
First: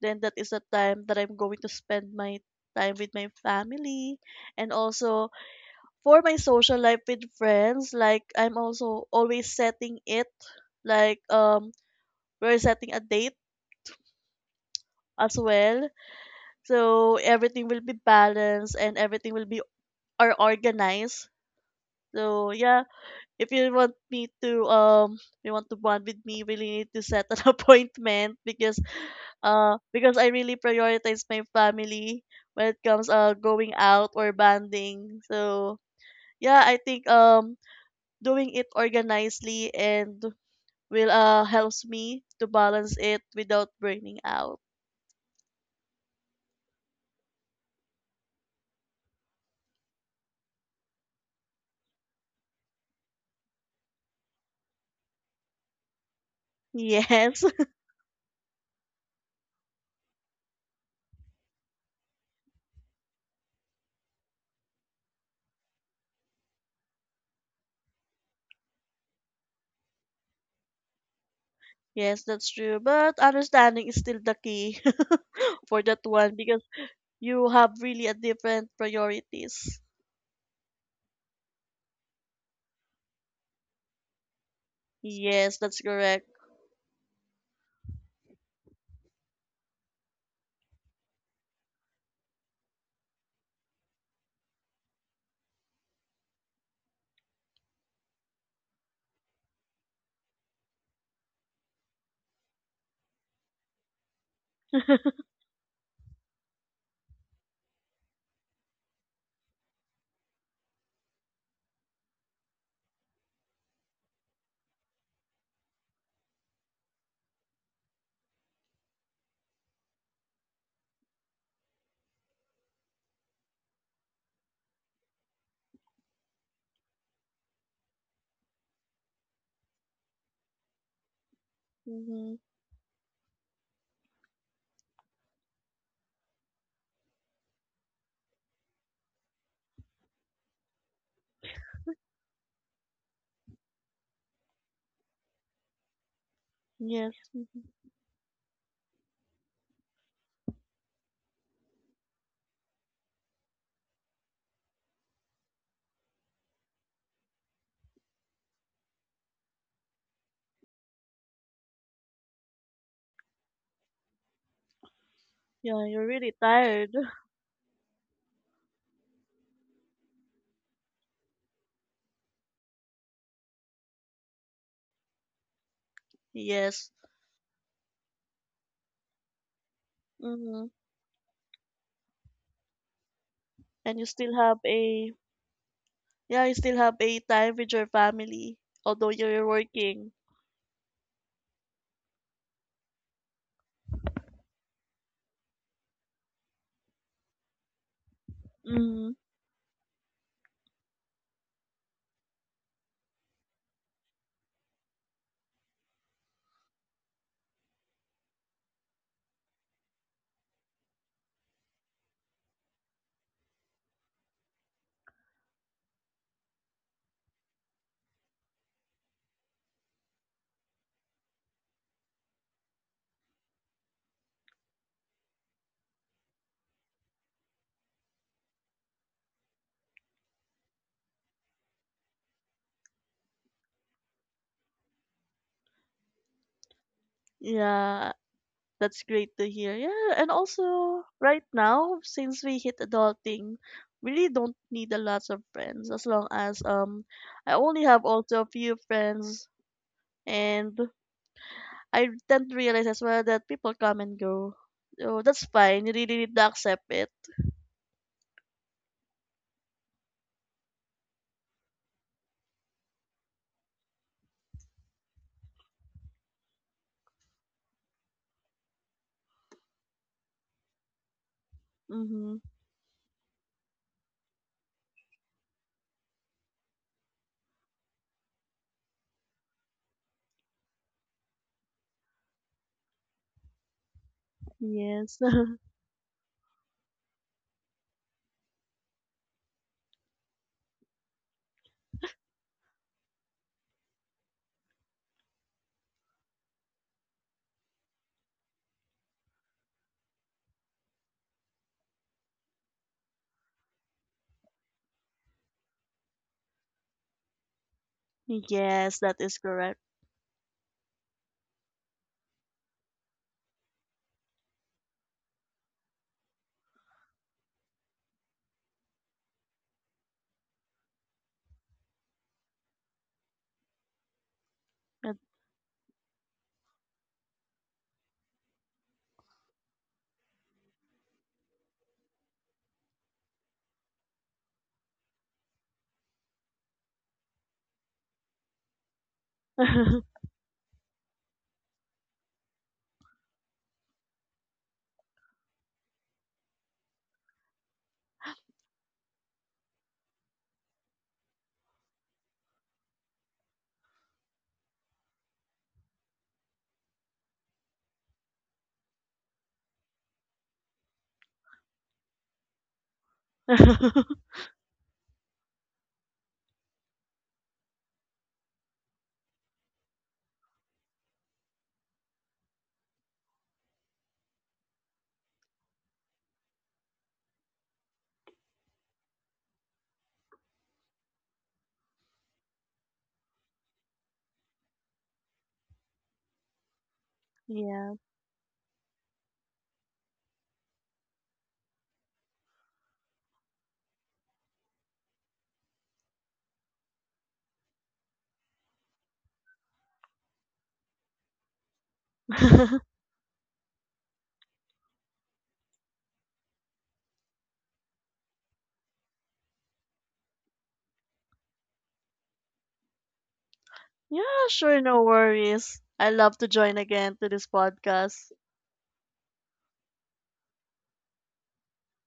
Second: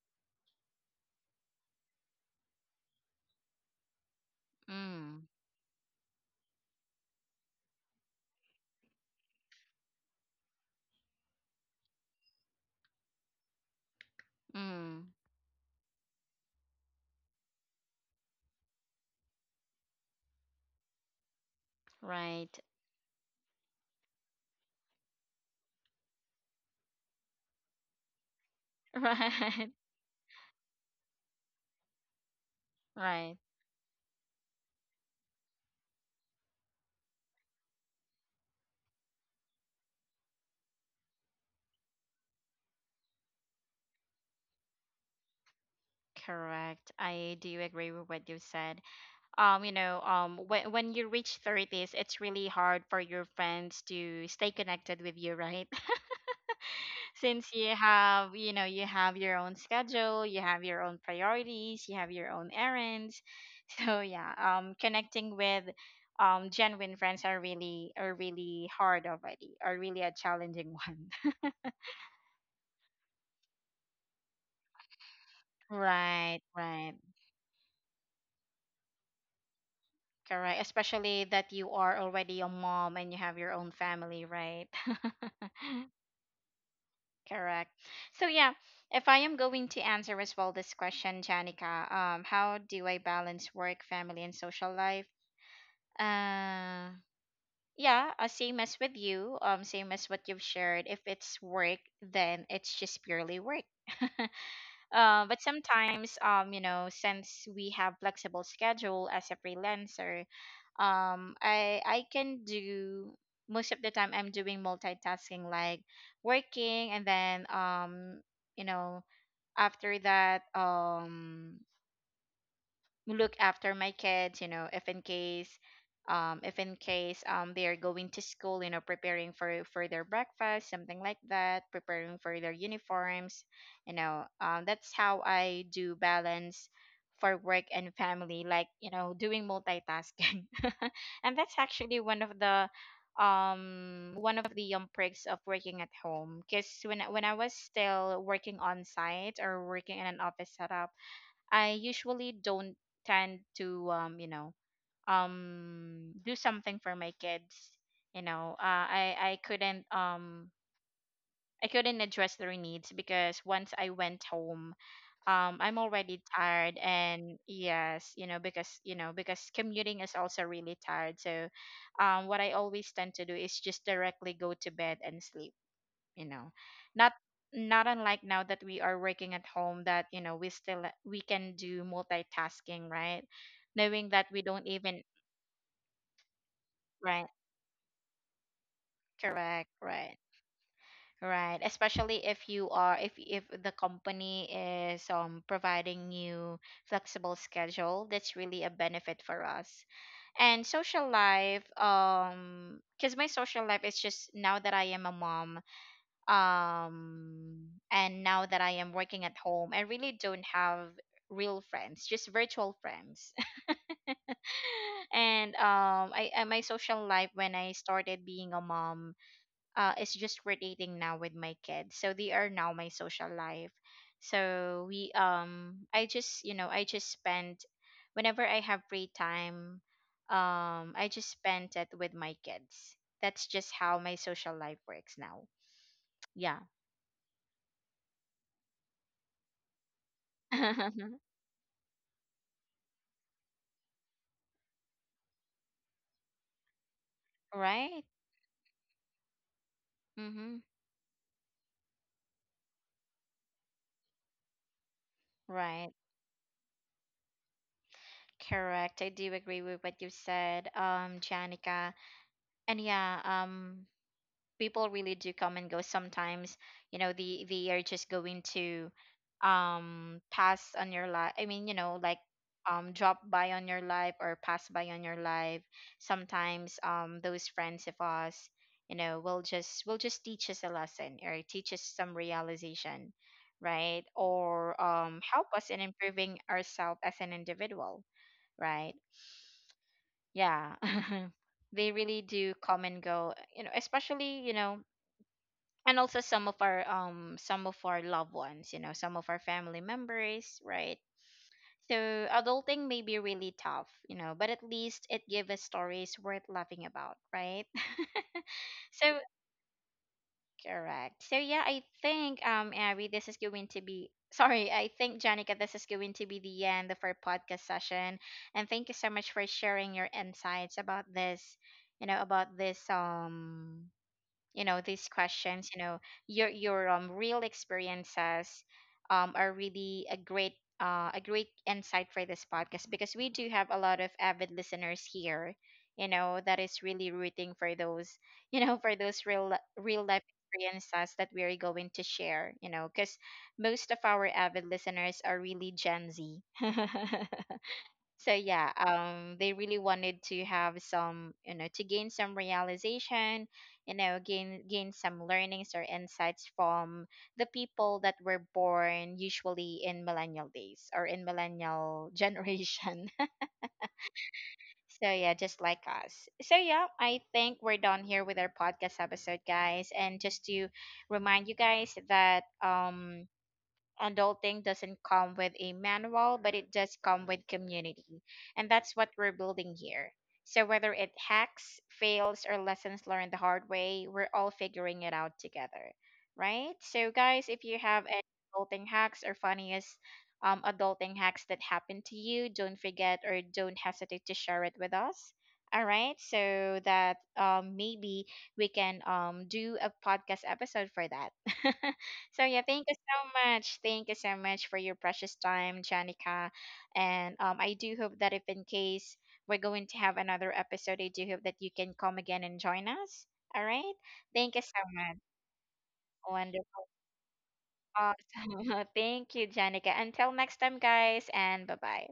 Speaker 2: then that is the time that I'm going to spend my time with my family, and
Speaker 1: Mm.
Speaker 2: also for my social life with friends. Like, I'm also always setting it, like we're setting a date
Speaker 1: Mm.
Speaker 2: as well. So everything will be balanced and everything will be are organized. So
Speaker 1: Right.
Speaker 2: yeah, if you want me to you want to bond with me, you really need to set an appointment,
Speaker 1: Right.
Speaker 2: because I really prioritize my family when it comes
Speaker 1: Right.
Speaker 2: going out or bonding. So yeah, I think doing it organizedly and will helps me to balance it without burning out.
Speaker 1: Correct. I do agree with what you said. You know, when you reach 30s, it's really hard for your friends to stay connected with you, right?
Speaker 2: Yes.
Speaker 1: Since you have, you know, you have your own schedule, you have your own priorities, you have your own errands. So yeah, connecting with genuine friends are really hard already, are really a challenging
Speaker 2: Yes, that's true. But understanding is still the key.
Speaker 1: one,
Speaker 2: For that one,
Speaker 1: right?
Speaker 2: because
Speaker 1: Right,
Speaker 2: you have really a different priorities.
Speaker 1: correct, especially that you are already a mom and you have your own family, right?
Speaker 2: Yes, that's correct.
Speaker 1: Correct. So yeah, if I am going to answer as well this question, Janica, how do I balance work, family, and social life? uh yeah same as with you, same as what you've shared. If it's work, then it's just purely work. But sometimes, you know, since we have flexible schedule as a freelancer, I can do, most of the time I'm doing multitasking, like working and then, you know after that, look after my kids, you know, if in case, if in case, they are going to school, you know, preparing for their breakfast, something like that, preparing
Speaker 2: Mm-hmm.
Speaker 1: for their uniforms, you know, that's how I do balance for work and family, like, you know, doing multitasking. And that's actually one of the, one of the, perks of working at home, because
Speaker 2: Yes,
Speaker 1: when I was still working on site or working in an office setup, I usually don't tend to, do something for my kids. You know, I couldn't, I couldn't address their needs, because once I went home, I'm
Speaker 2: yeah, you're
Speaker 1: already
Speaker 2: really
Speaker 1: tired
Speaker 2: tired.
Speaker 1: and, yes, you know, because, you know, because commuting is also really tired. So, what I always tend to do is just directly go to bed and sleep, you know.
Speaker 2: Yes.
Speaker 1: not Not unlike now that we are working at home, that, you know,
Speaker 2: Mm-hmm.
Speaker 1: we can do multitasking, right?
Speaker 2: And you
Speaker 1: Knowing that
Speaker 2: still
Speaker 1: we
Speaker 2: have
Speaker 1: don't even—
Speaker 2: a, yeah, you still have a
Speaker 1: right.
Speaker 2: time with your family, although you're
Speaker 1: Correct.
Speaker 2: working.
Speaker 1: Right. Right, especially if you are, if the company is, providing you flexible schedule, that's really a
Speaker 2: Mm-hmm.
Speaker 1: benefit for us. And social life, because my social life is just, now that I am a mom, and now that I am working at home, I really don't have real friends, just virtual friends. And, I and my social life, when I started being a mom, is just relating now with my kids, so they are now my social life. So we I just, you know, I just spend, whenever I have free time, I just spend it with my kids. That's just how my social life works now. Yeah.
Speaker 2: Yeah, that's great to hear. Yeah, and also right now, since we hit adulting, we really don't need a lot of friends as long as I only
Speaker 1: Right.
Speaker 2: have also a few friends,
Speaker 1: Mm-hmm.
Speaker 2: and I tend to realize as well that people come and go. So that's fine.
Speaker 1: Right.
Speaker 2: You really need to accept it.
Speaker 1: Correct, I do agree with what you said, Janica. And yeah, people really do come and go sometimes, you know. They are just going to, pass on your life, I mean, you know, like,
Speaker 2: Mm-hmm.
Speaker 1: drop by on your life or pass by on your life. Sometimes, those friends of us, you know, will just teach us a lesson or teach us some realization, right? Or,
Speaker 2: Yes.
Speaker 1: help us in improving ourselves as an individual, right? Yeah. They really do come and go, you know, especially, you know. And also some of our, some of our loved ones, you know, some of our family members, right? So adulting may be really tough, you know, but at least it gives us stories worth laughing about, right?
Speaker 2: Yes,
Speaker 1: So
Speaker 2: that is correct.
Speaker 1: correct, so yeah, I think, Abby, this is going to be— sorry, I think Janica, this is going to be the end of our podcast session, and thank you so much for sharing your insights about this, you know, about this, you know, these
Speaker 2: That-
Speaker 1: questions, you know, your, real experiences, are really a great, a great insight for this podcast, because we do have a lot of avid listeners here, you know, that is really rooting for those you know, for those real life experiences that we are going to share, you know, because most of our avid listeners are really Gen Z. So yeah, they really wanted to have some, you know, to gain some realization, you know, gain some learnings or insights from the people that were born usually in millennial days or in millennial generation. So yeah, just like us. So yeah, I think we're done here with our podcast episode, guys, and just to remind you guys that, adulting doesn't come with a manual, but it does come with community. And that's what we're building here. So whether it hacks, fails, or lessons learned the hard way, we're all figuring it out together. Right? So guys, if you
Speaker 2: yeah.
Speaker 1: have any adulting hacks or funniest, adulting hacks that happened to you, don't forget or don't hesitate to share it with us. All right, so that, maybe we can, do a podcast episode for that. So yeah, thank you so much. Thank you so much for your precious time, Janica. And, I do hope that if in case we're going to have another episode, I do hope that you can come again and join us. All right.
Speaker 2: Yeah,
Speaker 1: Thank you so
Speaker 2: sure, no
Speaker 1: much.
Speaker 2: worries. I love to join
Speaker 1: Wonderful.
Speaker 2: again to this podcast.
Speaker 1: Awesome. Thank you, Janica. Until next time, guys, and bye bye.